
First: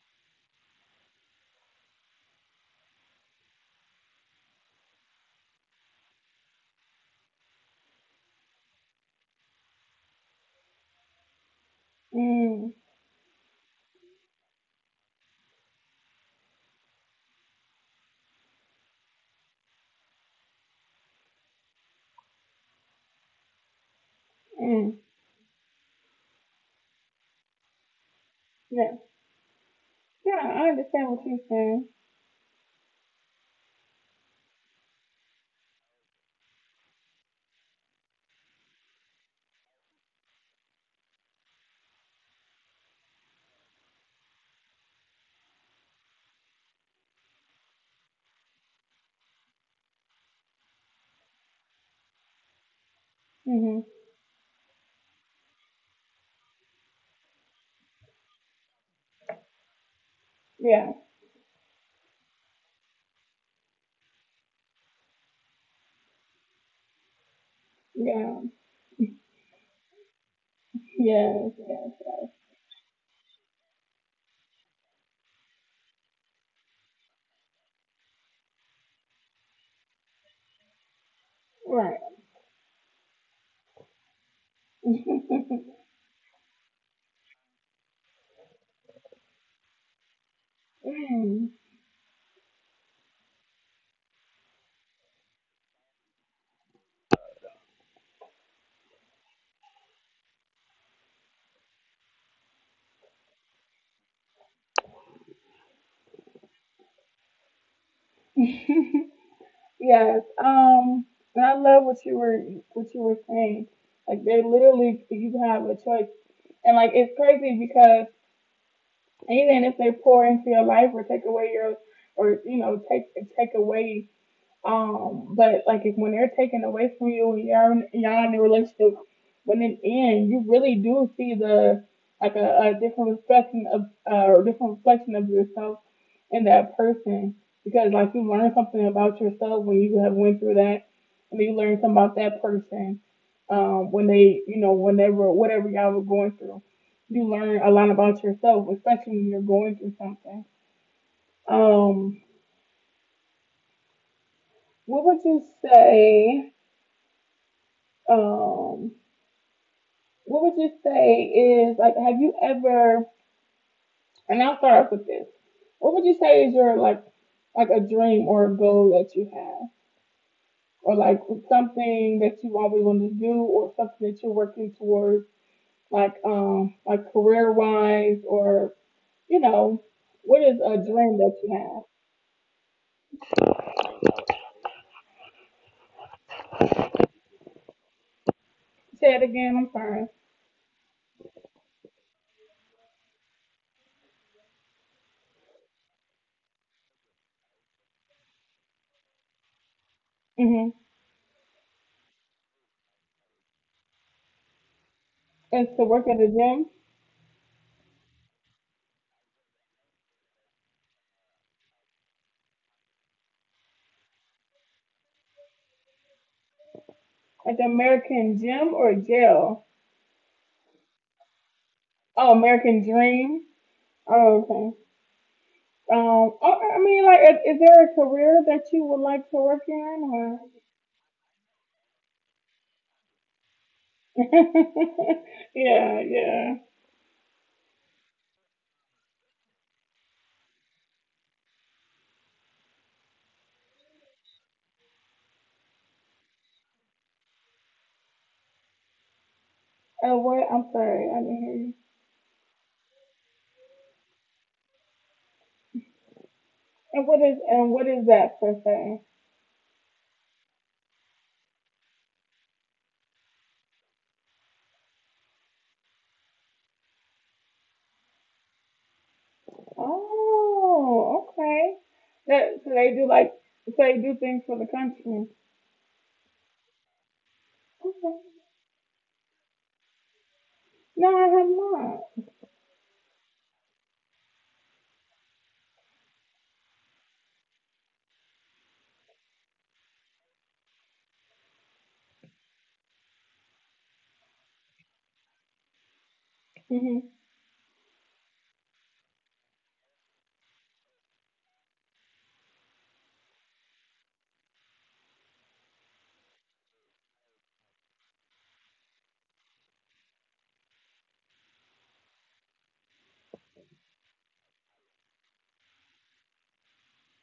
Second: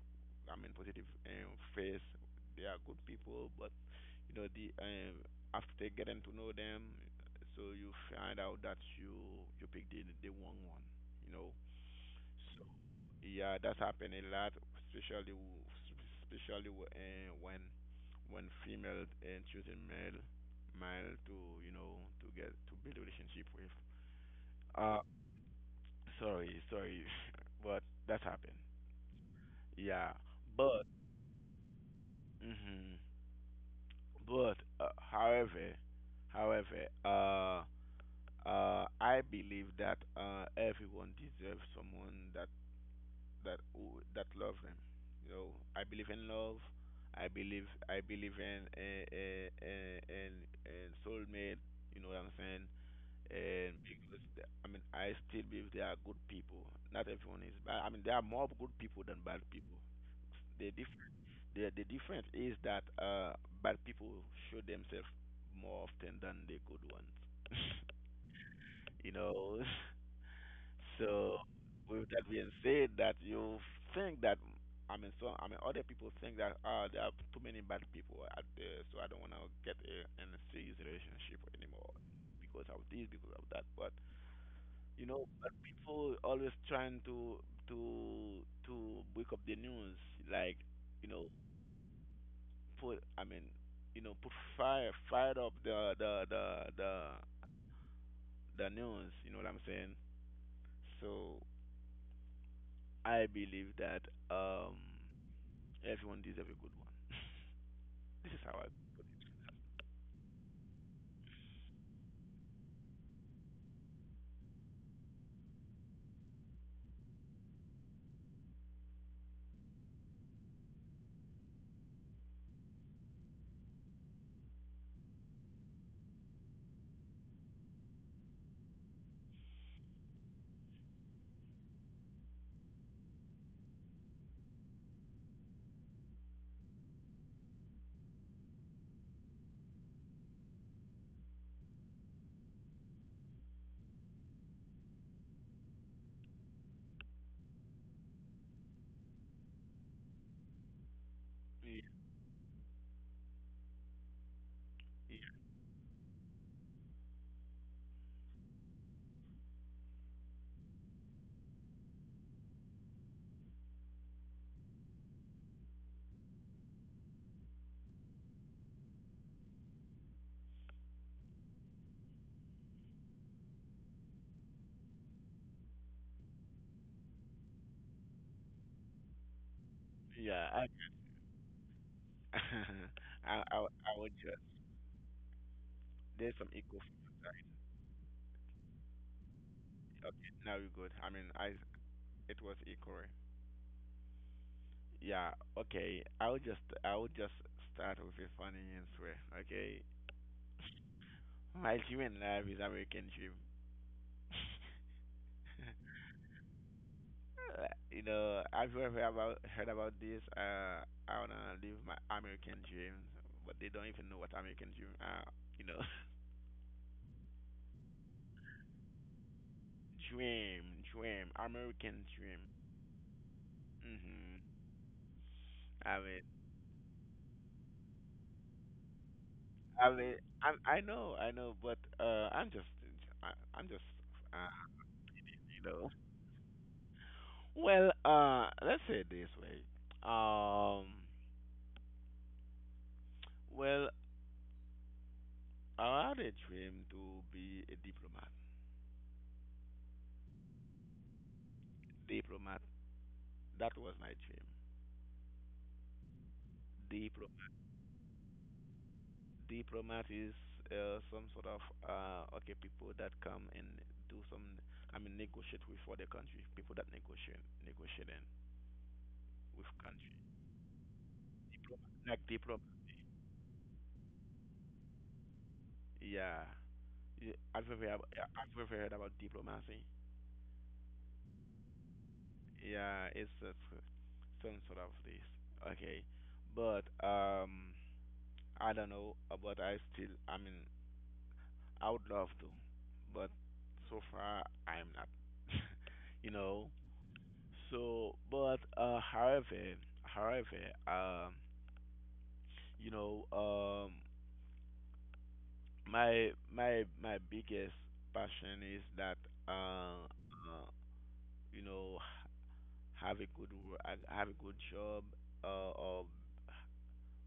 I mean positive um, face. They are good people, but you know the um, after getting to know them, so you find out that you you picked the the wrong one, you know so Mm. yeah, that's happened a lot, especially w- especially w- eh, when when female and choosing male male to you know to get to build a relationship with. Uh, Mm. sorry, sorry, [laughs] but that's happened. Yeah. Yeah, Yeah. I but understand what you're saying. mhm, but uh, however, however, uh, uh, I believe that uh, everyone deserves someone that that that love him. You know, I believe in love. I believe I believe in in in in, in soulmate. You know what I'm saying? And Mhm. because the- I mean, I still believe there are good people. Not everyone is bad. I mean, there are more good people than bad people. The Yeah. difference the the difference is that uh bad people show themselves more often than the good ones. Yeah. You know. [laughs] So Yes. Yes. with that being said, that you think that I mean, so I mean, other people think that ah, there are too many bad people out there, so I don't want to get a, in a serious relationship anymore Right. because of this, because of that. But you know, but [laughs] people always trying to to to wake up the news, like you know, Mm. put I mean, you know, put fire fire up the the the the the news. You know what I'm saying? So I believe that um everyone deserves a good one. This is how I. [laughs] Yes. Um, and I love what you were what you were saying. Like they literally, you have a choice, and like it's crazy because even if they pour into your life or take away your, or you know take take away um, but like if when they're taken away from you, when you're in, y'all in a relationship, when it ends, you really do see the like a, a different reflection of uh, or different reflection of yourself in that person because like you learn something about yourself when you have went through that, and you learn something about that person um, when they you know whenever whatever y'all were going through, you learn a lot about yourself, especially when you're going through something. Um, what Yeah, would you say? Um, what would you say is like have you ever and I'll start off with this. What would you say is your like like a dream or a goal that you have? Or like something that you always wanted to do or something that you're working towards, like um like career wise or you know, what yeah. is I, a dream that you have? [laughs] I, I, I would just. There's some eco. Say it again, I'm sorry. Okay, now you're good. I mean, I. It was eco. Yeah. Okay. I would just. I would just start with a funny answer. Okay. Mhm. My dream in life is American dream. [sighs] Is to work at a gym? Uh, you know, have you ever about heard about this? Uh, I wanna live my American dreams, but they don't even know what American dream are. You know, Like the American gym or jail? [laughs] dream, dream, American Oh, dream. American dream. Mhm. Oh, okay. I mean, Um, I, I mean, like, is, is there a career that you would like to work I in? mean, Or... I I know, I know, but uh, I'm just, I, I'm just, uh, [laughs] you know. yeah, yeah. Well, uh, let's say it this way. Um, well, I had a dream to be a diplomat. And what? I'm sorry, I didn't hear you. Diplomat. That was my dream. And what is Diplomat. and what is that per se? Diplomat is uh, some sort of uh, okay people that come and do some. I mean, negotiate with other country. People that negotiate, negotiating with country. Oh, okay. Diplomat. Like That diplomat. so they do like so they do things for the country. Yeah. Yeah, I've ever have, Okay. I've ever heard about diplomacy. No, I have not. Yeah, it's uh, some sort of this. Okay, but um, I don't know. uh, But I still, I mean, I would love to, but so far I'm not. You know. Mhm. So, but uh, however, however, um, you know, um, my my my biggest passion is that uh, uh you know have a good wo- I- have a good job, uh, or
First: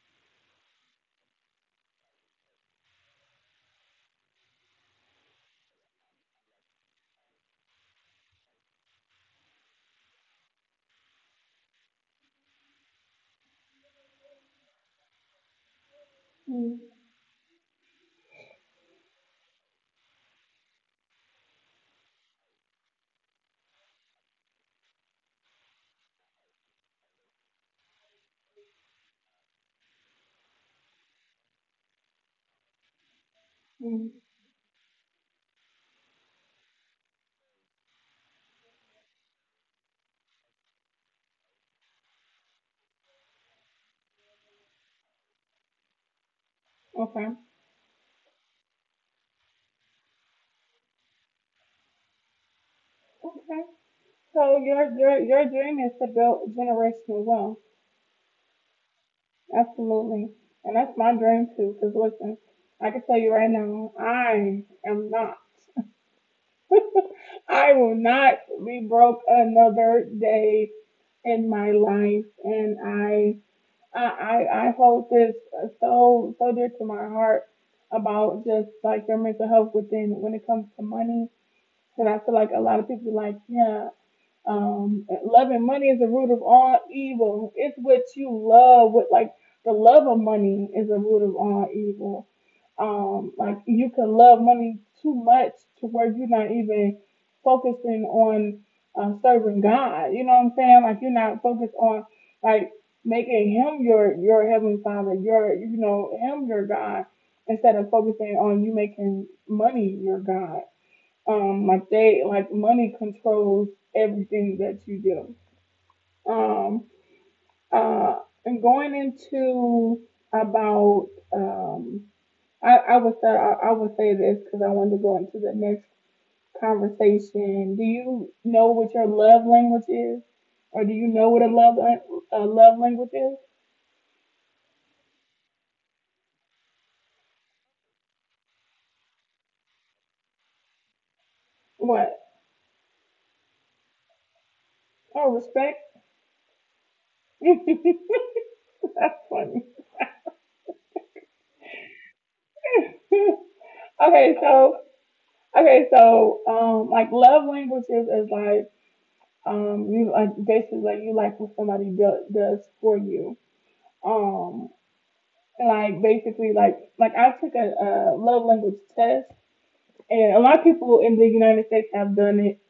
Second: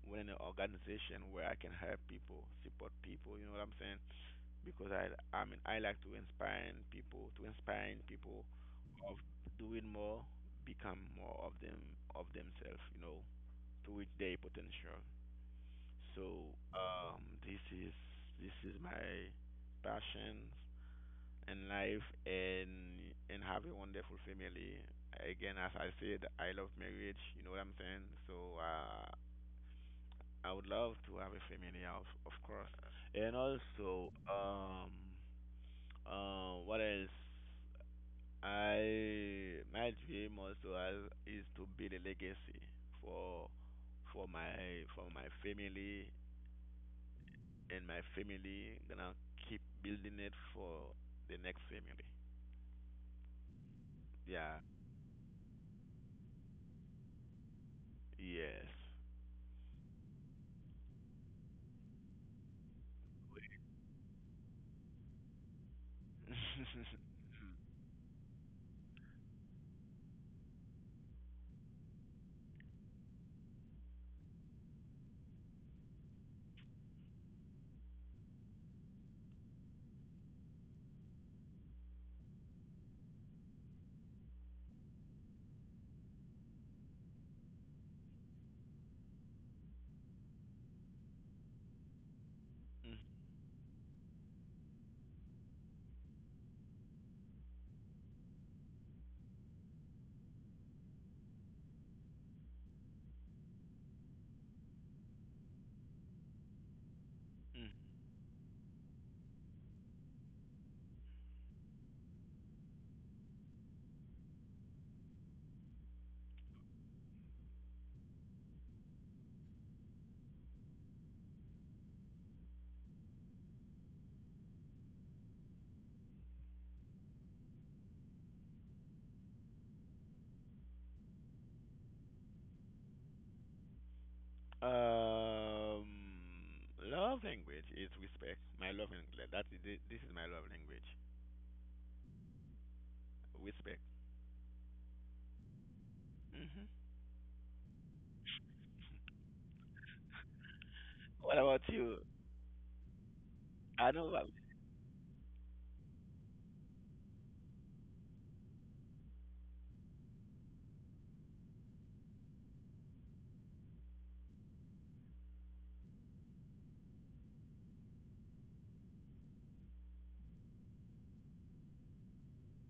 within an organization where I can help people, support people. You know what I'm saying? Because I I mean I like to inspire people, to inspire people of doing more, become more of them of themselves. You know, to reach their potential. So Mhm. um, this is this is my passion in life and and have a wonderful family. Again, as I said, I love marriage. You know what I'm saying? So uh, I would love to have a family, of of course. And Mhm. also, um, uh, what else? I My dream also has, is to build a legacy for for my for my family Okay. and my family gonna keep building it for the next family. Okay. So Yeah. your your your dream is to build generational wealth. Yes. Absolutely. And that's my dream too. Cause listen, I can tell you right now, I am not. [laughs] I will not be broke another day in my life. And I, I, I I hold this uh, so, so dear to my heart about just like their mental health within when it comes to money. And I feel like a lot of people be like, yeah, um, loving money is the root of all evil. It's what you love. What like the love of money is the root of all evil um [laughs] like you can love money too much to where you're not even focusing on uh, serving God. You know what I'm saying? Like you're not focused on like making him your your heavenly father, your you know him your God, instead of focusing on you making money your God. Um, like they like money controls everything that you do. Um, uh, and going into about um, I, I would say I, I would say this because I wanted to go into the next conversation. Do you know what your love language is, or do you know what a love a love language is? um, love language is respect. My love language. That is thi- this is my love language. What? Respect. Oh, respect. Hmm. [laughs] That's funny. What about you? I [laughs] know. What, Okay, so okay, so um, like love languages is like um you like basically like you like what somebody do- does for you um like basically like like I took a, a love language test and a lot of people in the United States have done it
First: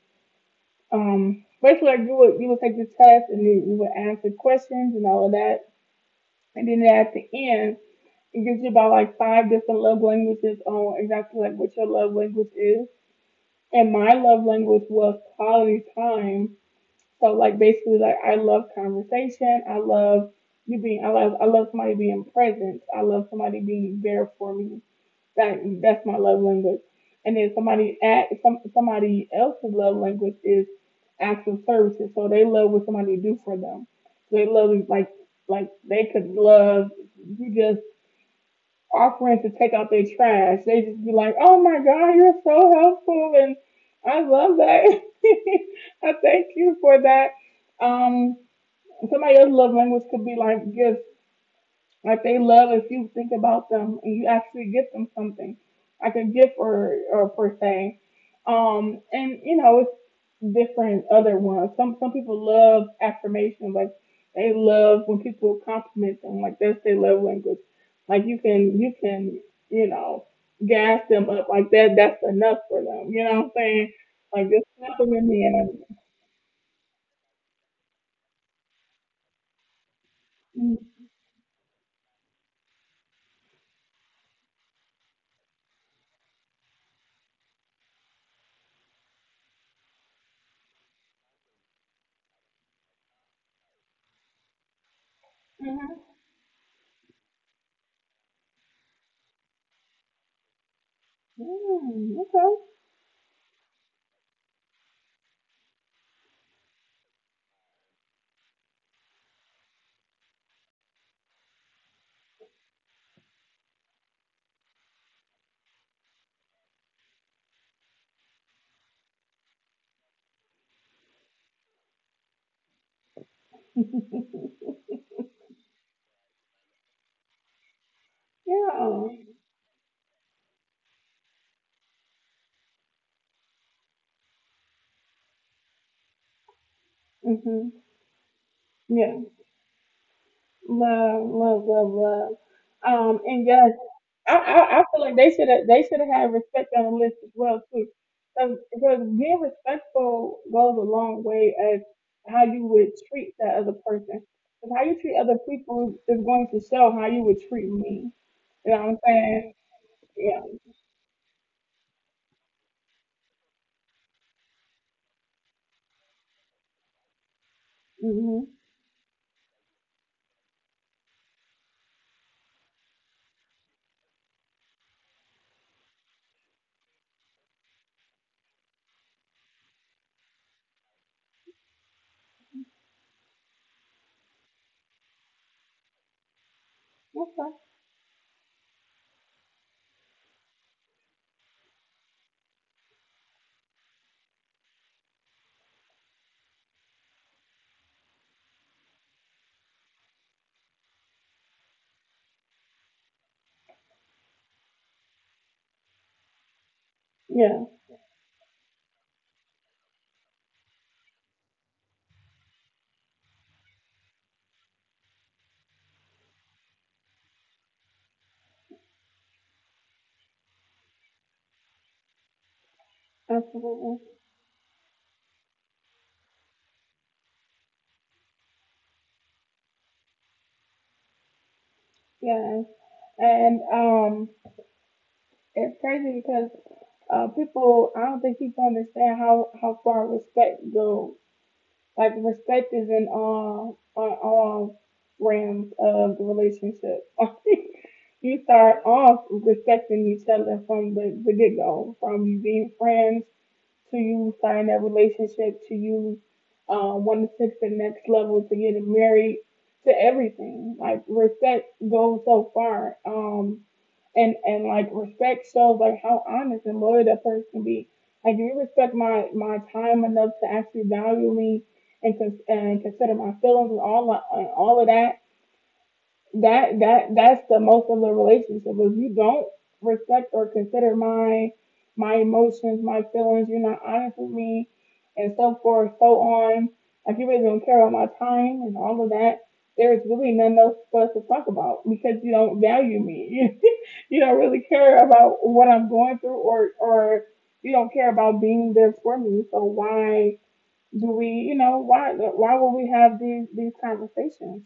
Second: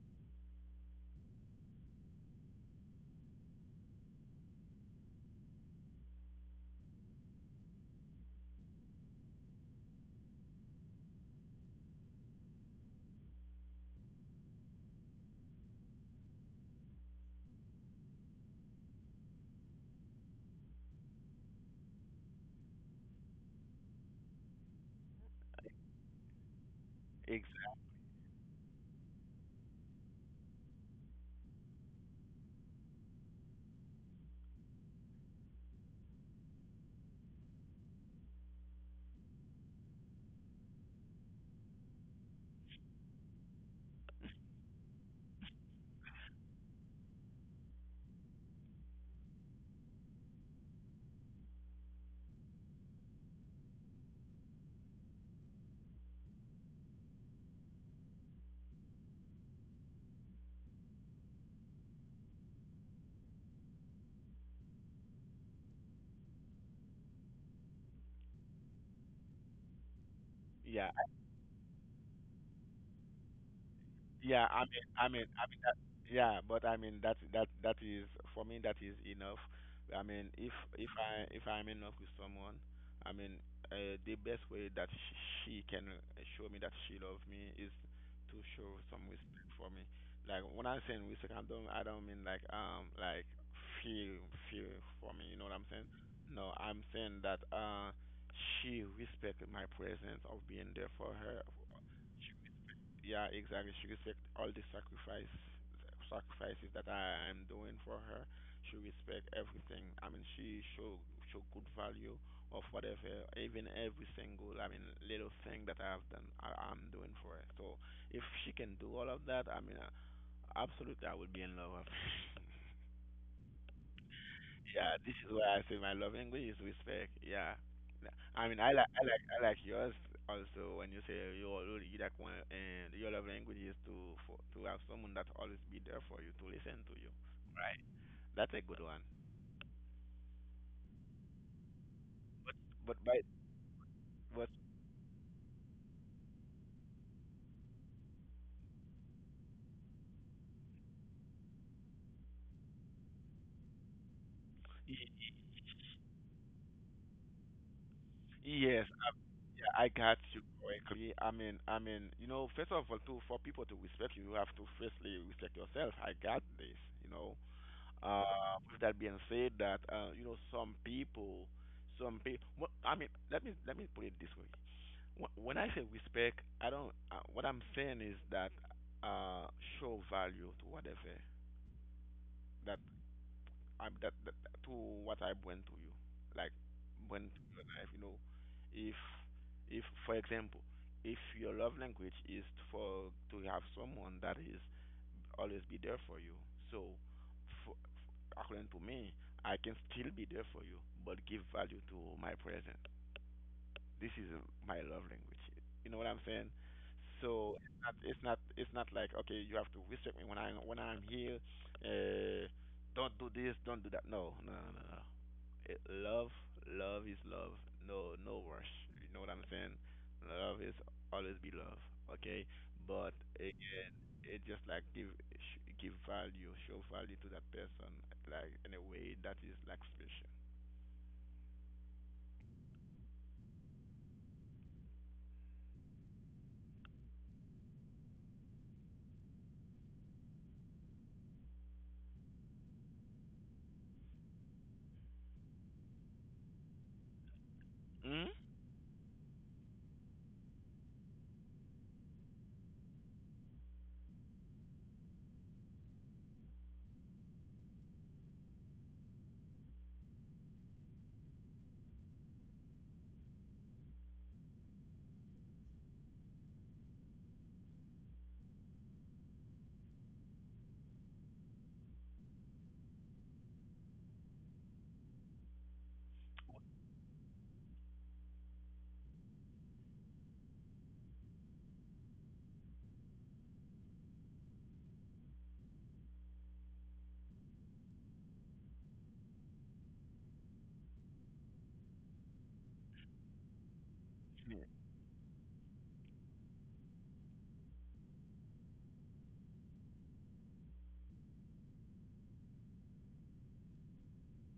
um basically like you would you would take the test and then you would answer questions and all of that and then at the end it gives you about like five different love languages on exactly like what your love language is and my love language was quality time. So like basically like I love conversation. I love you being I love I love somebody being present. I love somebody being there for me. That that's my love language. And then exactly. somebody at some somebody else's love language is acts of services. So they love what somebody do for them. They love like like they could love you just offering to take out their trash. They just be like, "Oh my God, you're so helpful, and I love that. [laughs] I thank you for that." Um, somebody else's love language could be like gifts. Like they love if you think about them and you actually get them something, like a gift or or per se. Um, and you know, it's different other ones. Some some people love affirmation, like they love when people compliment them, like that's their love language. Like you can you can you know Yeah. gas them up like that. That's enough for them. You know what I'm saying? Yeah. Like just I'm in. I'm in. compliment me and Yeah, but I mean that that that is for me that is enough. I mean if if I if I'm in love with someone, I mean uh, the best way that sh- she can uh, show me that she loves me is to show some respect for me. Like when I'm saying respect, I don't I don't mean like um like feel feel for me. You know what I'm saying? mm-hmm. No, I'm saying that uh she respect my presence of being there for her Mm, okay, yeah, exactly. She respect all the sacrifice sacrifices that I am doing for her. She respect everything. I mean, she show show good value of whatever, even every single, I mean, little thing that I have done, I, I'm doing for her. So if she can do all of that, I mean, uh, absolutely, I would be in love yeah, this is why I say my love language is respect. Yeah, N- I mean I like yeah, I like I like yours also when you say you you like one and your love language is to for, to have someone that always be there for you to listen to you. hmm Right, that's a good one. yeah, love, love, love, love. But Um, by and yes, I, but I, I feel like they should have they should have had respect on the list as well too, because being respectful goes a long way as how you would treat that other person. Because how you treat y- other people is going to show how you would treat me. You know what yes, I'm saying? yeah, I got Yeah. you correctly. I mean I mean you know first of all too for people to respect you, you have to firstly respect yourself. I got this. You know Mhm. Uh, with that being said, that uh, you know some people, some people. I mean, let me let me put it this way. Wh- When I say respect, I don't. Uh, what I'm saying is that uh, show value to whatever that I that, that to what I bring to you, like bring to Okay. your life. You know, if if for example, if your love language is for to have someone that is always be there for you. So, for, according to me, I can still be there for you, but give value to my present. This is uh, my love language. You know what I'm saying? So Yeah. it's not it's not it's not like okay, you have to respect me when I when I'm here. Uh, don't do this, don't do that. No, no, no, no, it, love love is love, no no rush, you know what I'm saying, love is always be love, okay, but again Absolutely. it just like give sh- give value, show value to that person like in a way that is like special. Yeah. And um, It's crazy because uh, people I don't think people understand how how far respect goes. Like perspectives in all on all realms of the relationship. [laughs] Mm? You start off respecting each other from the, the get go, from being friends to you sign that relationship to you um, wanting to take the next level to getting married to everything. Like respect goes so far. Um, and and like respect shows like how honest and loyal that person can be. Like if you respect my my time enough to actually value me and cons- and consider my feelings and all and all of that, that that that's the most of the relationship. If you don't respect or consider my my emotions, my feelings, you're not honest with me, and so forth, so on. Like you really don't care about my time and all of that. There's really nothing else for us to talk about because you don't value me. [laughs] You don't really care about what I'm going through, or or you don't care about being there for me. So why do we, you know, why why would we have these these conversations?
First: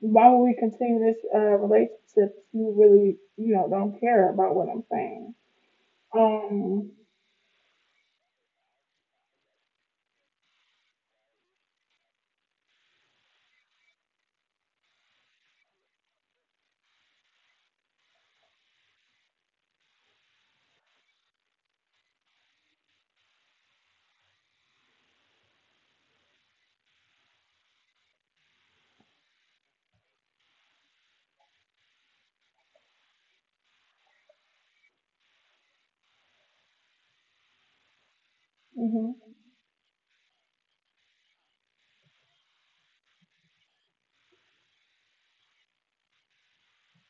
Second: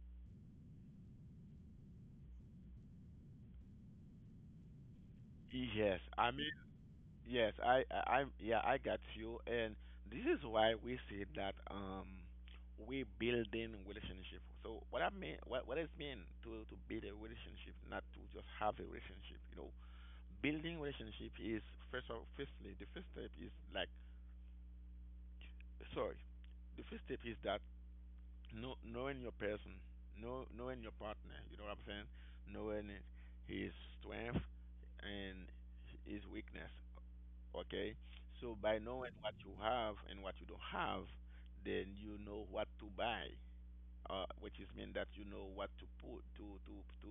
Why would we continue this uh, relationship if you really, you know, don't care about what I'm saying? Yes, i mean Um, yes i i I'm, yeah, I got you. And this is why we say that um we building relationship. So what I mean, what what does mean to to build a relationship, not to just have a relationship? You know, building relationship is first of firstly the first step is like, sorry, the first step is that know, knowing your person, know knowing your partner, you know what I'm saying? Knowing his strength and his weakness. Okay, so by knowing what hmm, you have and what you don't have, then you know what to buy, uh, which is mean that you know what to put to to to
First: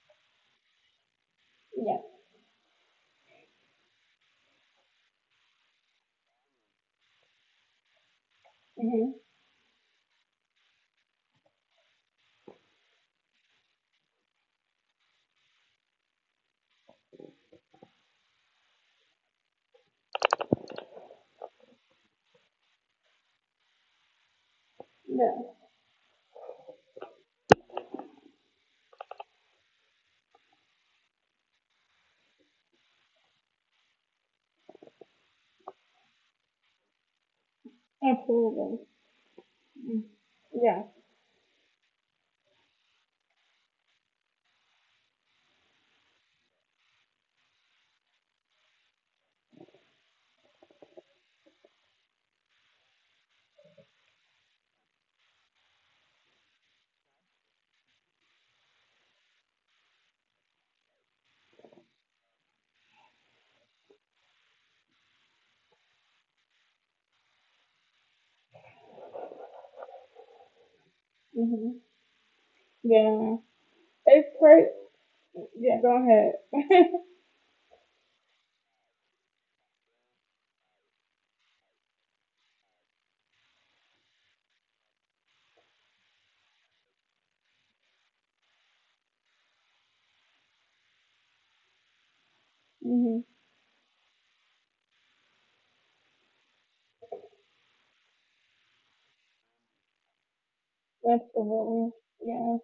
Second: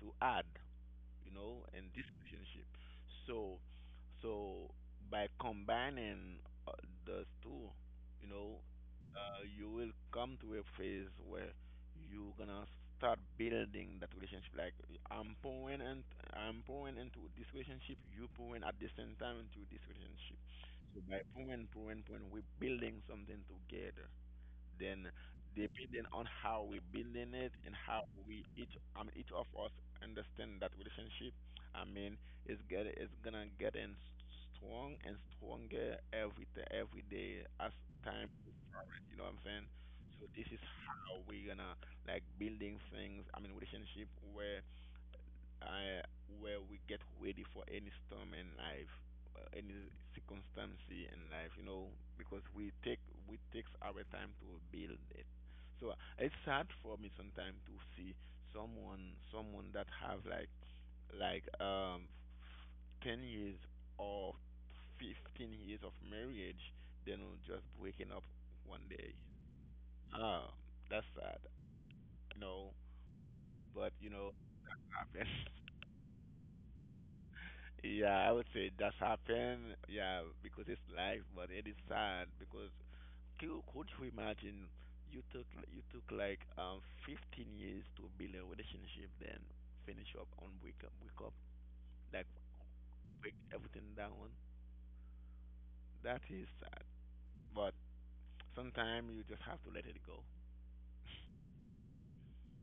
to add, you know, in yeah. this relationship. So, so by combining uh, those two, you know, Hmm, uh, you will come to a phase where you're gonna start building that relationship. Like I'm pouring and I'm pouring into this relationship, you pouring at the same time into this relationship. So by pouring, pouring, pouring, we're building something together, then yeah, depending on how we building it and how we each I mean each of us understand that relationship, I mean it's get it's gonna get in strong and stronger every day, every day as time, absolutely. you know what I'm saying. Mm. So this is Yeah, how we're gonna like building things. I mean relationship where I, where we get ready for any storm in life, uh, any circumstance in life, you know, because we take we takes our time to build it. So it's hard for me sometimes to see someone someone that have like like um ten years or fifteen years of marriage, then just breaking up one day. Ah, that's sad, hmm, you know. yeah. But you It's know, crazy. happens. [laughs] Yeah, go ahead. Yeah, I would say it does happen. Yeah, because it's life, but it is sad because could, could you imagine you took you took like um fifteen years to build a relationship, then finish up on wake up, wake up, like [laughs] Hmm. break everything down. That is sad, but sometimes you just have to let it go. Absolutely. Yeah.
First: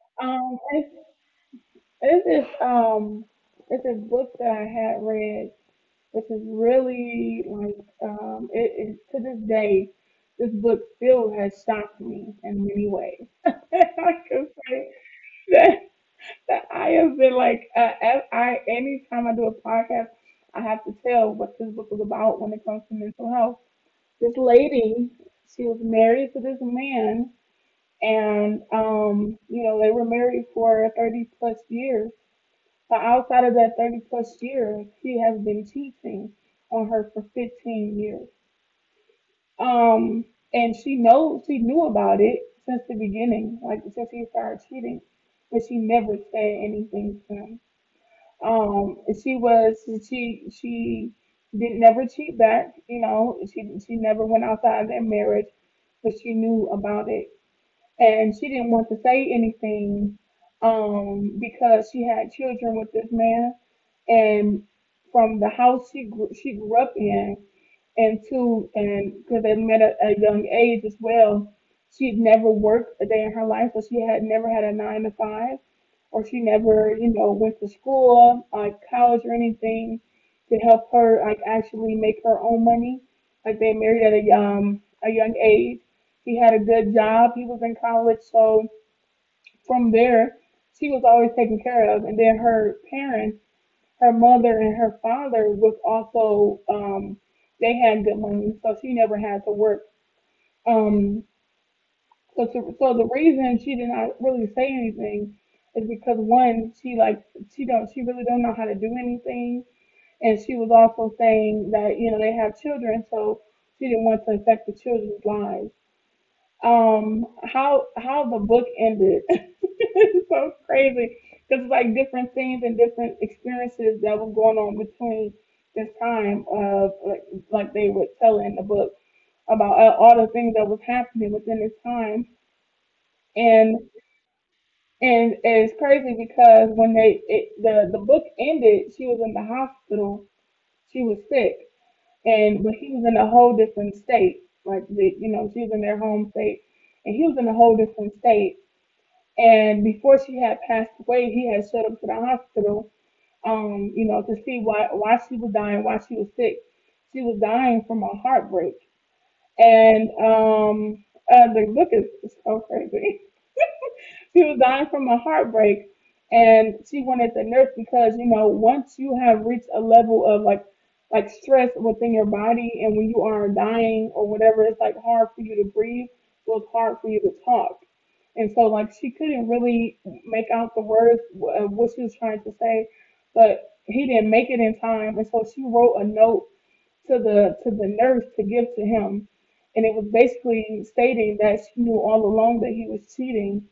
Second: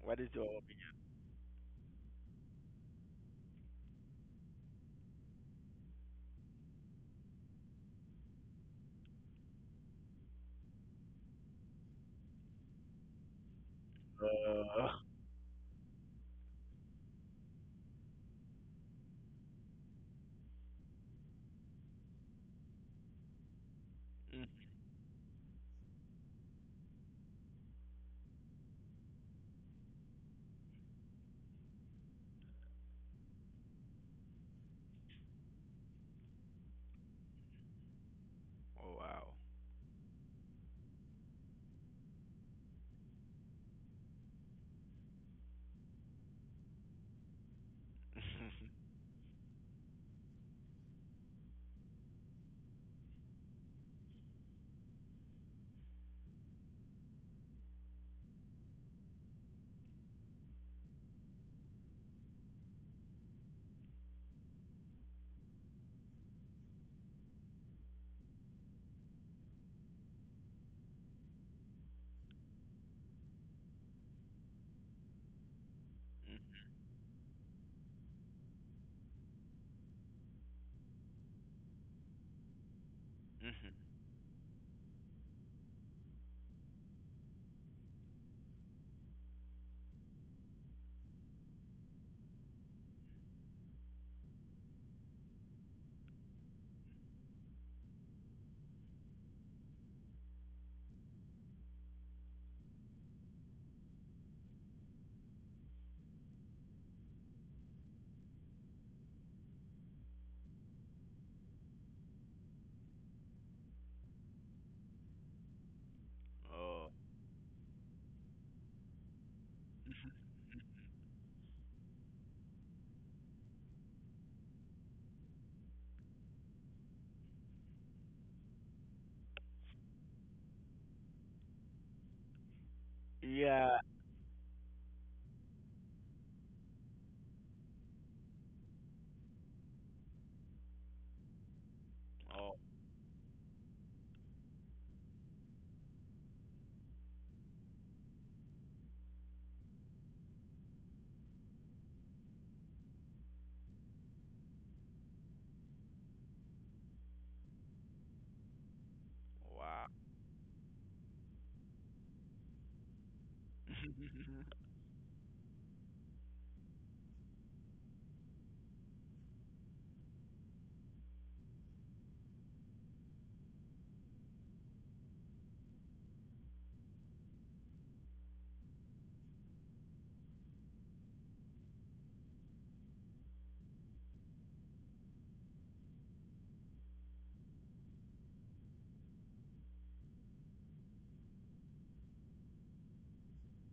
What is your Um, opinion? This is um it's a book that I had read, which is really like um it is to this day, this book still has shocked me in many ways. [laughs] I can say that, that I have been like uh, ev- I anytime I do a podcast, I have to tell what this book is about when it comes to mental health. This Mhm. lady, she was married to this man, and um you know they were married for thirty plus years, but outside of that thirty plus year, she has been teaching on her for fifteen years. Oh wow. Um, and she knows she knew about it since the beginning, like since he started cheating, but she never said anything to him. Um, and she was she she did not never cheat back, you know. She she never went outside their marriage, but she knew about it and she didn't want to say anything um, because she had children with this man, and from the house she grew, she grew up in, and two, and because they met at at a young age as well, she'd never worked a day in her life, so she had never had a nine to five, or she never, you know, went to school, like college or anything, to help her like actually make her own money. Like they Mm-hmm. married at a um a young age. He had a good job. He was in college, so from there, she was always taken care of. And then her parents her mother and her father was also um they had good money, so she never had to work. Um so to, so the reason she did not really say anything is because one, she like she don't she really don't know how to do anything, and she was also saying that, you know, they have children, so she didn't want to affect the children's lives. Oh um how How the book ended [laughs] it's so crazy because it's like different things and different experiences that were going on between this time of like, like they would tell in the book about uh, all the things that was happening within this time. and yeah. and it's crazy because when they it, the the book ended, she was in the hospital, she was sick, Oh and but he was in a whole different state, like the, you know, she was in their home state and he was in a whole different state. And before she had passed away, he had showed up to the hospital, um, you know, to see why why she was dying, why she was sick. She was dying from a heartbreak, wow. and um, uh, the book is so crazy. She [laughs] was dying from a heartbreak and she wanted the nurse, because you know once you have reached a level of like like stress within your body and when you are dying or whatever, it's like hard for you to breathe, so it's hard for you to talk. And so like she couldn't really make out the words of what she was trying to say, but he didn't make it in time. And so she wrote a note to the to the nurse to give to him, and it was basically stating that she knew all along that he was cheating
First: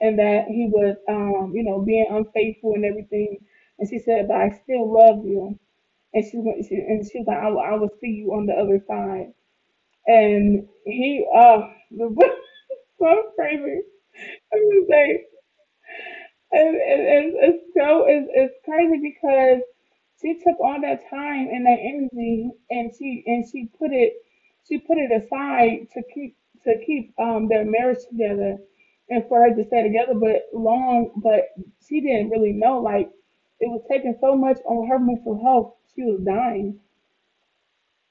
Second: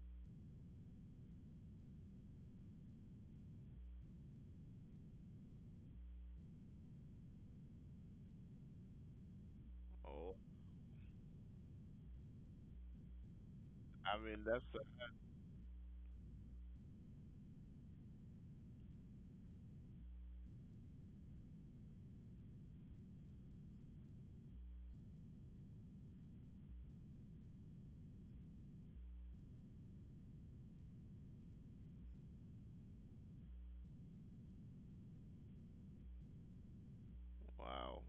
and that he was, um, you know, being unfaithful and everything. And she said, "But I still love you." And she went, she, and she was like, I will, "I will see you on the other side." Oh, And he, uh, [laughs] so crazy. I mean I'm that's a, just saying, it, it, it's it's so it's, it's crazy because she took all that time and that energy, and she and she put it she put it aside to keep to keep um their marriage together and for her to stay together, but long but she didn't really know like it was taking so much on her mental health, she was dying. wow.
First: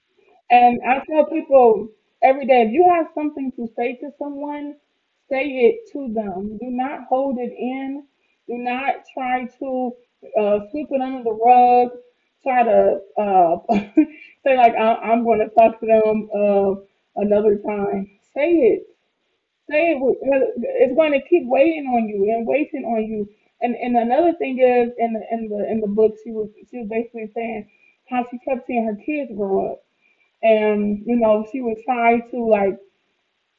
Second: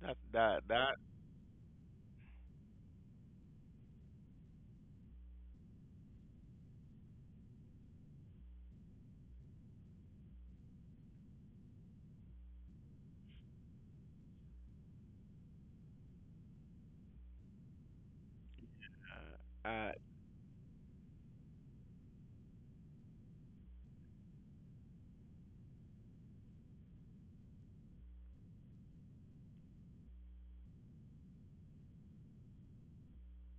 That that And that I tell people every day, if you have something to say to someone, say it to them. Do not hold it in. Do not try to uh, sweep it under the rug. Try to uh, [laughs] say, like, I- I'm going to talk to them uh, another time. Say it. uh, Say uh it. with- uh, It's going to keep waiting on you and waiting on you. And, and another thing is, in the in the in the book, she was she was basically saying how she kept seeing her kids grow up. And you know she would try to like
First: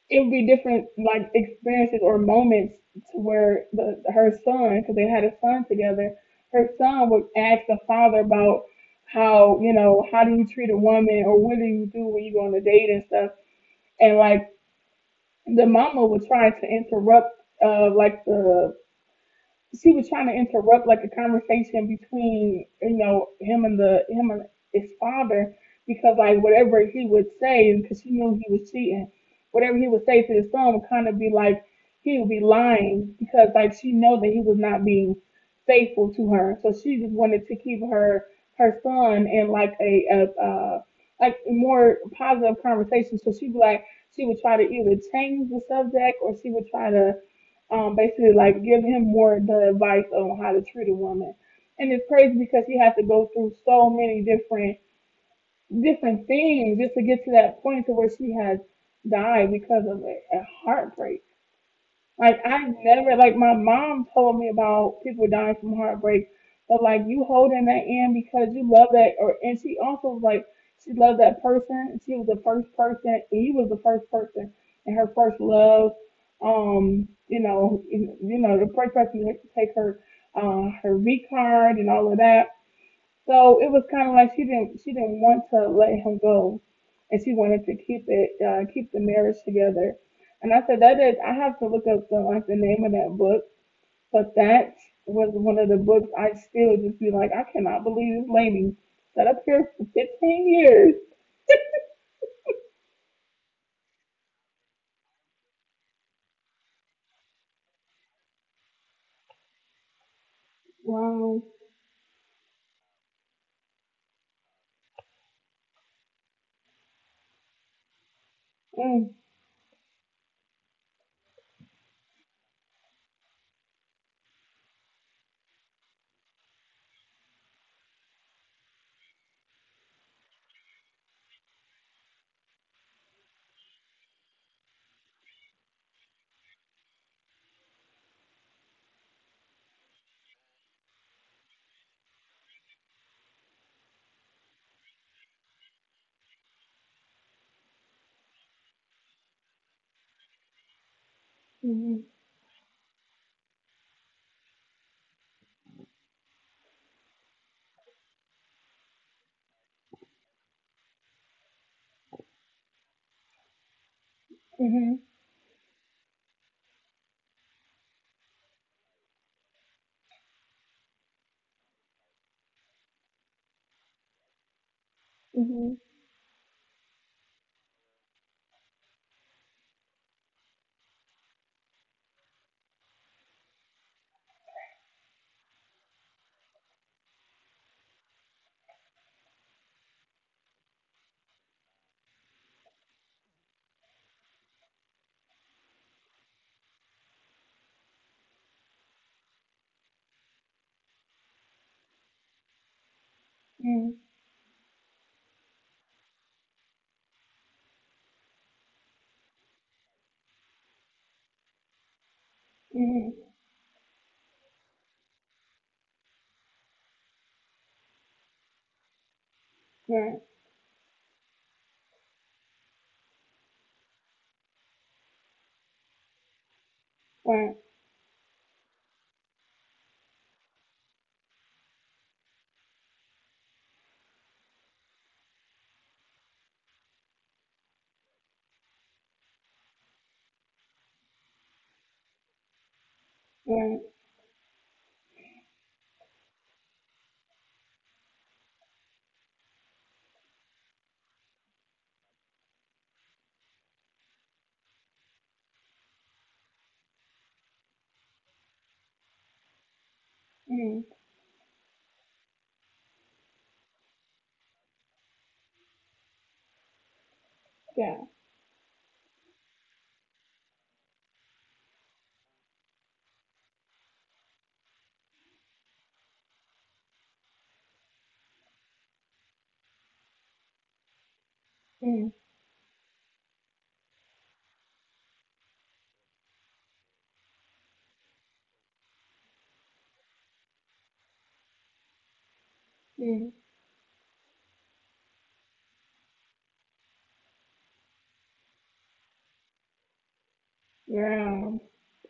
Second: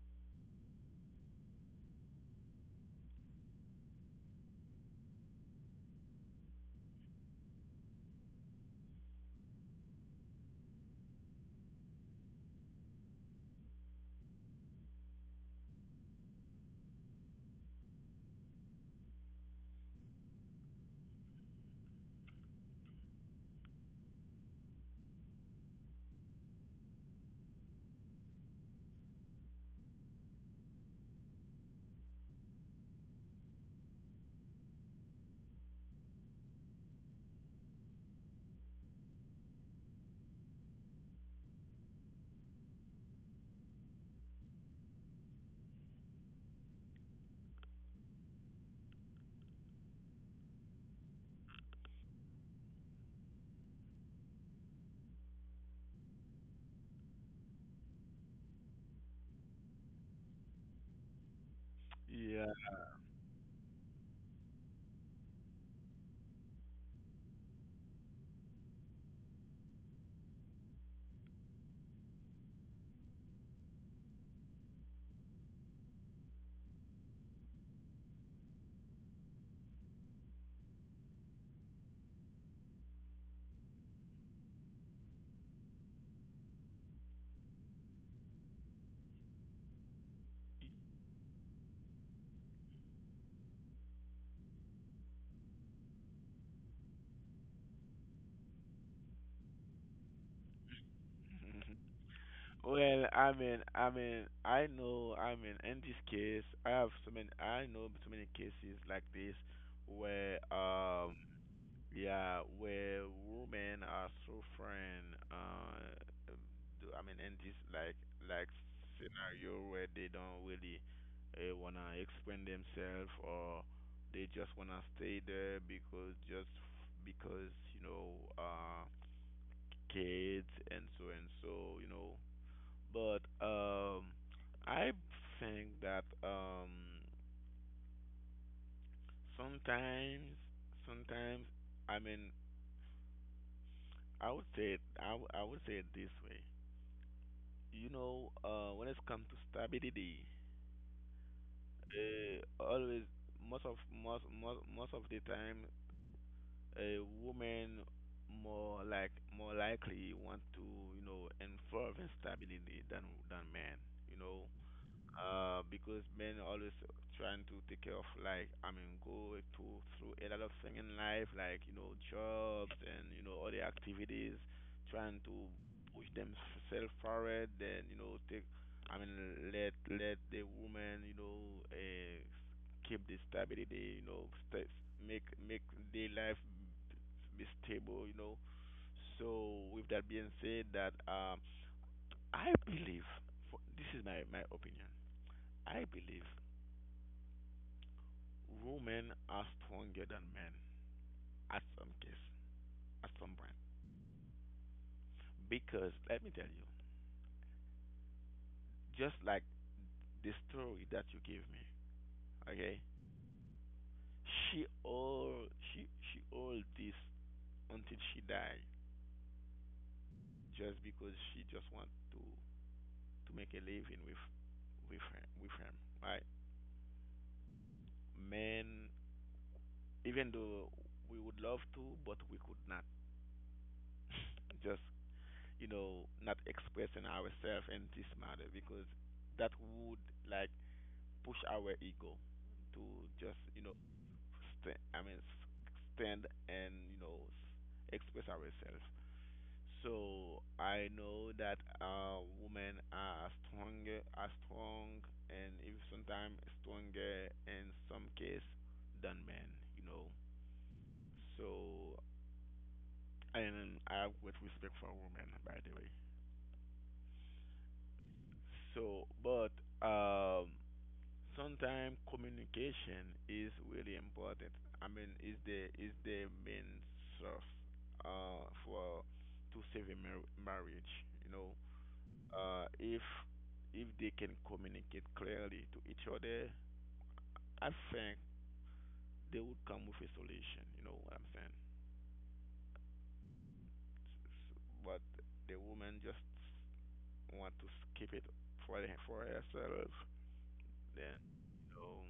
it would be different like experiences or moments to where the her son, because they had a son together, her son would ask the father about how, you know, how do you treat a woman or what do you do when you go on a date and stuff. And like the mama would try to interrupt uh like the she was trying to interrupt like a conversation between, you know, him and the him and his father, because like whatever he would say, because she knew he was cheating, whatever he would say to his son would kind of be like he would be lying, because like she know that he was not being faithful to her. So she just wanted to keep her her son in like a, a uh like more positive conversation, so she'd be like she would try to either change the subject, or she would try to um, basically like give him more the advice on how to treat a woman. And it's crazy because she has to go through so many different different things just to get to that point to where she has died because of a, a heartbreak. Like yeah. I never like my mom told me about people dying from heartbreak, but like you holding that in because you love that, or and she also was like she loved that person, and she was the first person and you was the first person and her first love. Um, you know, you know, the first person to take her uh her V card and all of that. So it was kind of like she didn't she didn't want to let him go, and she wanted to keep it uh, keep the marriage together. And I said that is, I have to look up the like the name of that book, but that was one of the books I still just be like, I cannot believe this lady sat up here for fifteen years. Mhm. Well, I mean, I mean, I know, I mean, in this case, I have so many, I know so many cases like this where, um, Wow. yeah, where women are suffering, uh, do- I mean, in this like like Mm, scenario where they don't really uh, wanna explain themselves, or they just wanna stay there because just because you know, uh, kids and so and so, you know. But um, I think that um, sometimes, sometimes, I mean, I would say it, I, w- I would say it this way. You know, uh, when it comes to stability, mm-hmm, uh, always most of most most most of the time, a woman more like more likely want to, you know, involve in stability than than men. You know, mm-hmm, uh, because men always trying to take care of like, I mean go to through a lot of things in life like, you know, jobs and, you know, other activities, trying to mm-hmm, push themselves forward. Then you know take, I mean, let let the woman, you know, uh, keep the stability, you know, st- make make their life be stable, you know. So with that being said, that um I believe for, this is my my opinion. I believe women are stronger than men at some case, at some point. mm, Because let me tell you, just like the story that you gave me, okay? mm-hmm. She all she she all this until she died Right, just because she just want to to make a living with with her, with him, right? right, Men, even though we would love to, but we could not just, you know, not expressing ourselves in this matter because that would like push our ego to just, you know, right. st- I mean s- stand and you know s- express ourselves. So I know that uh, women are stronger, are strong, and if sometimes stronger in some case than men. You know, Mm, so and I have great respect for women, by the way. yeah. So, but um, sometimes communication is really important. I mean, is the is the main source uh, for to save a mar- marriage. You know, Mm, uh, if if they can communicate clearly to each other, I think they would come with a solution. You know what I'm saying? mm, S- But the woman just want to keep it for the, for herself. Then yeah. you know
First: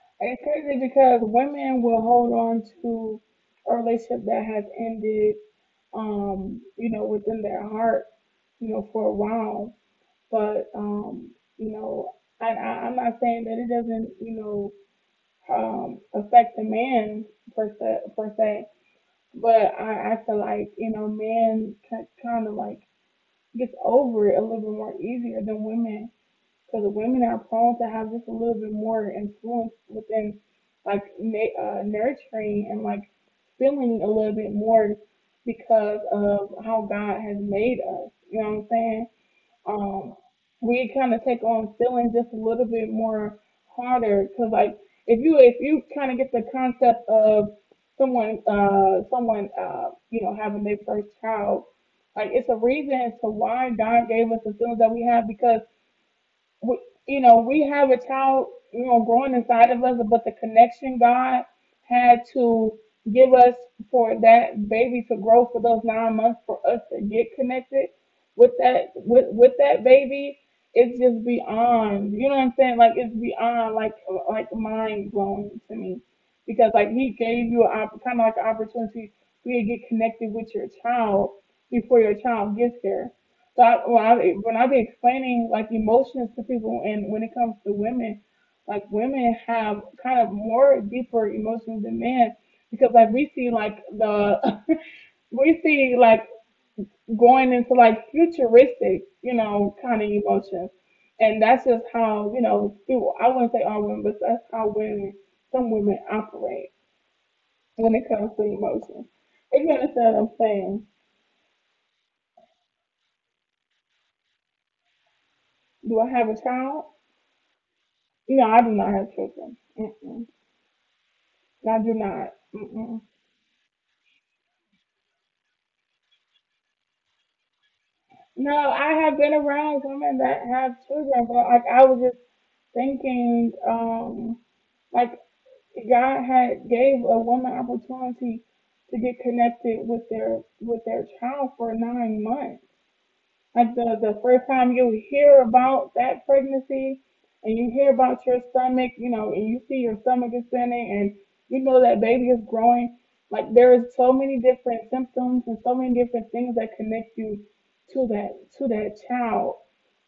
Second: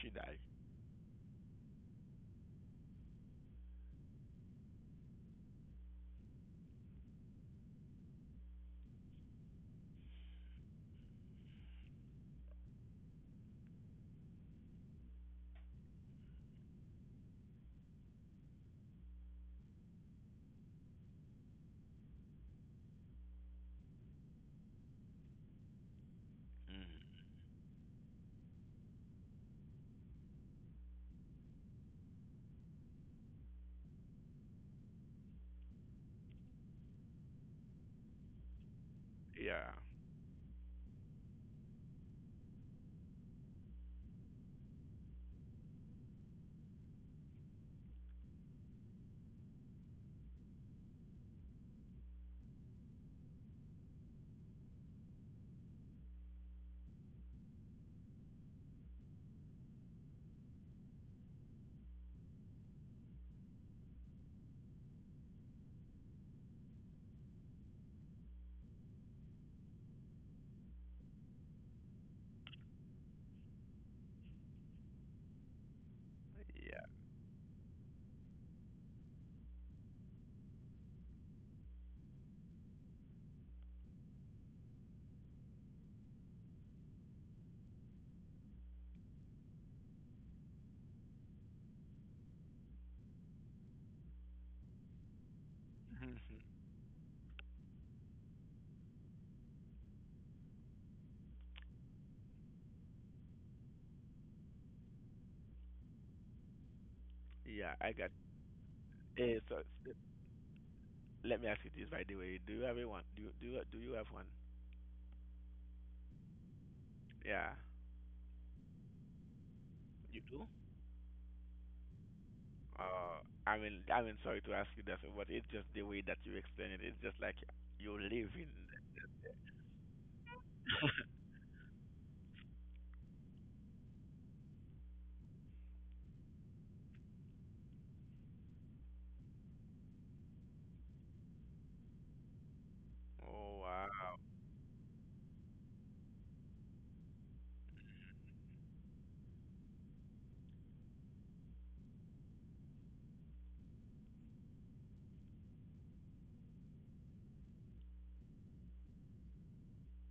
she died. It's crazy because women will hold on to a relationship that has ended, um, you know, within their heart, you know, for a while. But, um, you know, I, I, I'm not saying that it doesn't, you know, um, affect the man per se, per se. But I, I feel like, you know, men kind of like gets over it a little bit more easier than women because Mhm. women are prone to have just a little bit more influence within like uh, nurturing and like feeling a little bit more because of how God has made us. You know what I'm saying? Yeah, Um, we kind of take on feeling just a little bit more harder because like if you if you kind of get the concept of someone uh someone uh you know having their first child, like it's a reason as to why God gave us the feelings that we have because we, you know, we have a child, you know, growing inside of us, but the connection God had to give us for that baby to grow for those nine months for us to get connected with that with with that baby, it's just beyond, you know what I'm saying, like it's beyond like like mind blowing to me because like he gave you kind of like an opportunity for you to get connected with your child before your child gets there. So I, when I when I be explaining like emotions to people, and when it comes to women, like women have kind of more deeper emotions than men because like we see like the [laughs] we see yeah. like [laughs] going into like futuristic, you know, kind of emotions, and that's just how, you know, do I wouldn't say all women, but that's how women some women operate Yeah, I when got. it comes to emotions. eh, so s- If you understand what I'm saying, let me ask you this, by the way. Do you have a one? Do you do you, do you have one? do I have a child? Yeah, No, I do not have children. you Mm-mm. do. I do not. Mm-mm. Uh, I mean, I mean, sorry to ask you that, but it's just the way that you explain it. It's just like you live in. No, I have been around women that have children, but like I was just thinking, um, like God had gave a woman opportunity to get connected with their with their child for nine months. Oh Like the, wow. the first time you hear about that pregnancy and you hear about your stomach, you know, and you see your stomach ascending and you know that baby is growing. Like there is so many different symptoms and so many different things that connect you to that to that child.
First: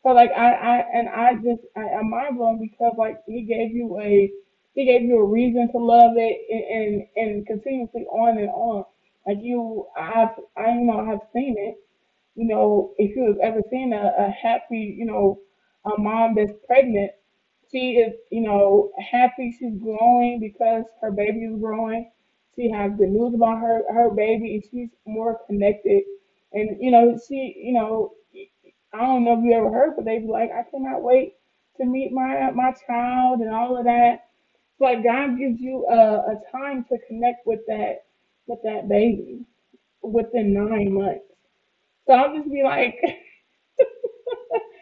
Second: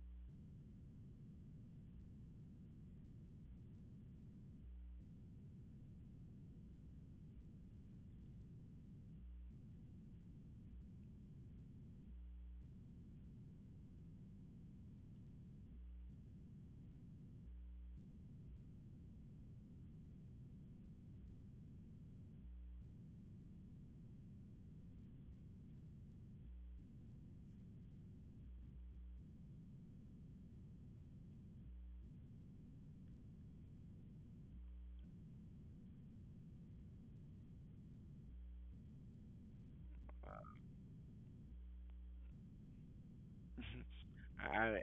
So like I, I and I just I, I'm mind blown because like he gave you a he gave you a reason to love it and and, and continuously on and on. Like you I've I you know I've seen it. You know, if you have ever seen a, a happy, you know, a mom that's pregnant, she is, you know, happy. She's growing because her baby is growing. She has good news about her her baby, and she's more connected. And you know, she, you know, I don't know if you ever heard, but they be like, I cannot wait to meet my my child and all of that. It's like God gives you a, a time to connect with that with that baby within nine months. So I'll just be like, [laughs] [laughs] I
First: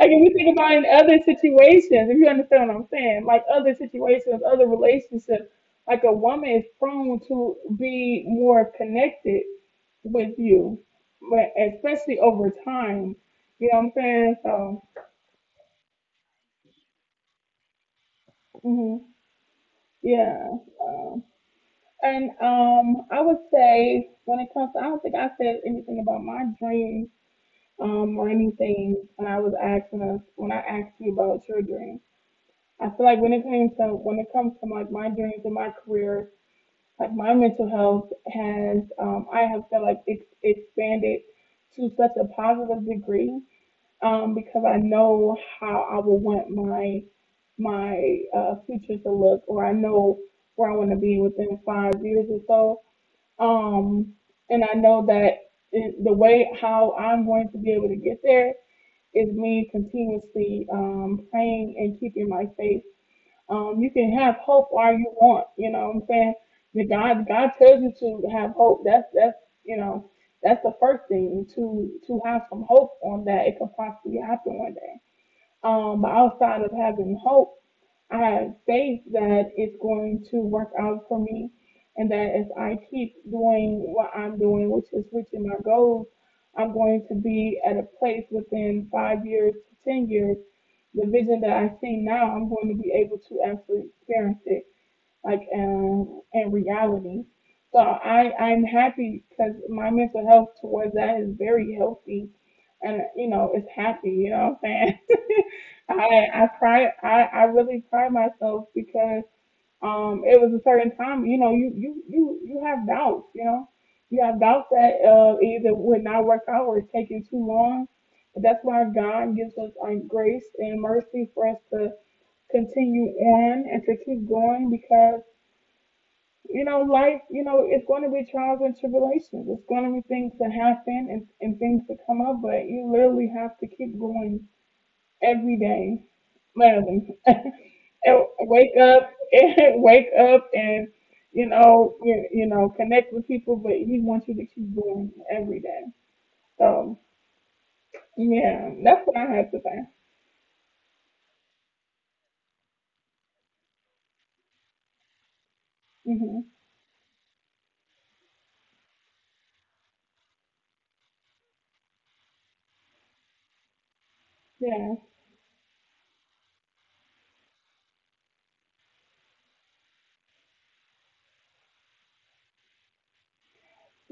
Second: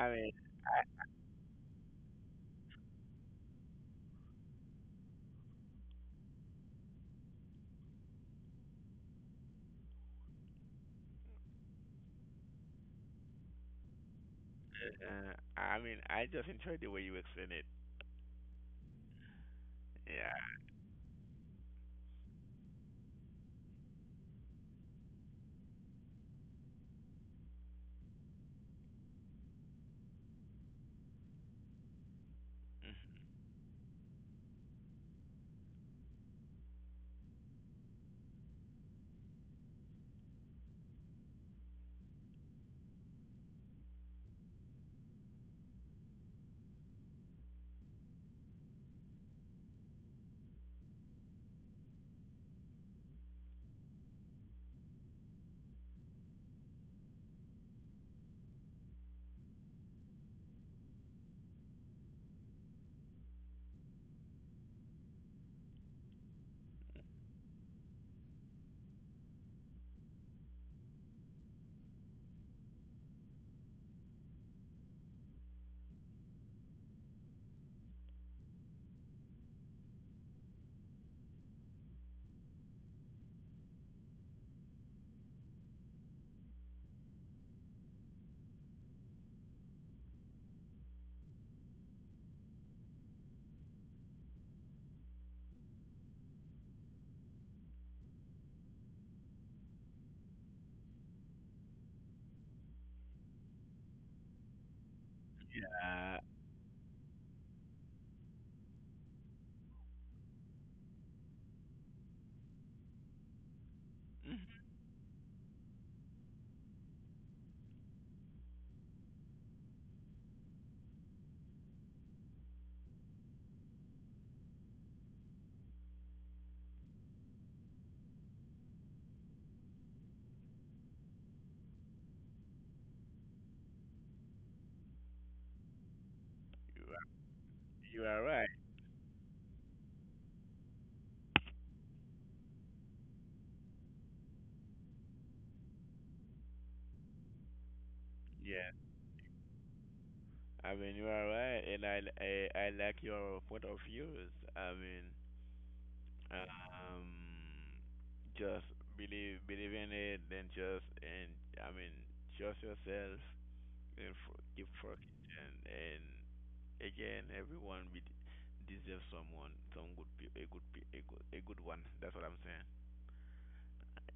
like if mean, you think about in other situations, if you understand what I'm saying, like other situations, other relationships, like a woman is prone to be more connected with you, but especially over time. You know what I'm saying? So, uh, I mean, I just enjoy the way you explain it. hmm, yeah. Yeah. Um, and um, I would say when it comes to, I don't think I said anything about my dreams um, or anything when I was asking us, when I asked you about your dream. I feel like when it comes to when it comes to like my dreams and my career, like my mental health has, um, I have felt like it's expanded to such a positive degree um, because I know how I would want my my uh, future to look, or I know where I want to be within five years or so. Um, and I know that it, the way how I'm going to be able to get there is me continuously um, praying and keeping my faith. Um, you can have hope all you want. You know what I'm saying? That God God tells you to have hope. That's that's you know that's the first thing to to have some hope on that it could possibly happen one day. Um, but outside of having hope, I have faith that it's going to work out for me, and that if I keep doing what I'm doing, which is reaching my goals, I'm going to be at a place within five years to ten years. The vision that I see now, I'm going to be able to actually experience it like, um, in reality. So I I'm happy because my mental health towards that is very healthy, and you know it's happy. You know what I'm saying? [laughs] Uh, I I pride I I really pride myself because um, it was a certain time, you know, you you you you have doubts, you know, you mhm. have doubts that uh, either would not work out or it's taking too long. But that's why God gives us um, grace and mercy for us to continue on and to keep going because you know life, you know, it's going to be trials and tribulations. It's going to be things to happen and, and things to come up, but you literally have to keep going every day, You are literally. [laughs] you are and right. wake up [laughs] and wake up and you know you, you know connect with people, but he wants you to keep doing it every day. So Yeah. yeah, that's what I have to say. I mean, you are right, and I I, I like your point of views. I mean, Hmm. um, just believe believe in it. Then just and I mean, trust yourself and for, keep Yeah. working. And, and again, everyone be, deserves someone, some good, pe- a good, pe- a good, a good one. That's what I'm saying.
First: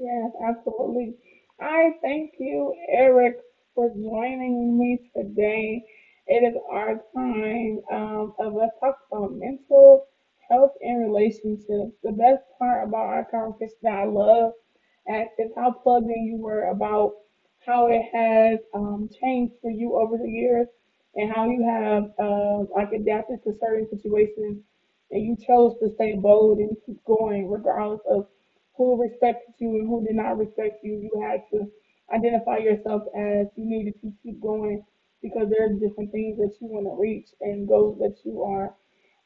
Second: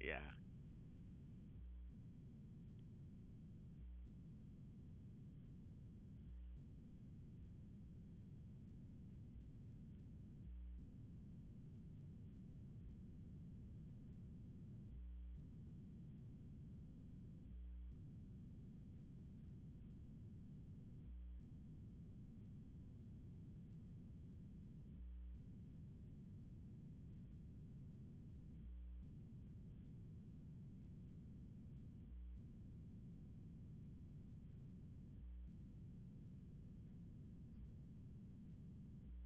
Yeah, absolutely. I thank you, Eric, for joining me today. It is our time um, of let's talk about mental health and relationships. The best part about our conversation that I love and is how plugged in you were about how it has um, changed for you over the years and how you have uh, like adapted to certain situations and you chose to stay bold and keep going regardless of who respected you and who did not respect you. You had to identify yourself as you needed to keep going because there are different things that you want to reach and goals that you are,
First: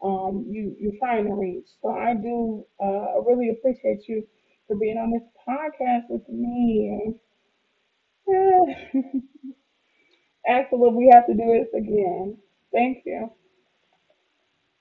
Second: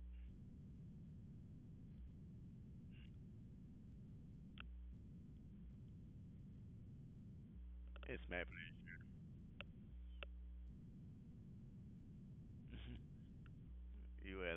um, you you're trying to reach. So I do uh, really appreciate you for being on this podcast with me. it's my plan. [laughs] Axel, if we have to do this again, thank you. [laughs] you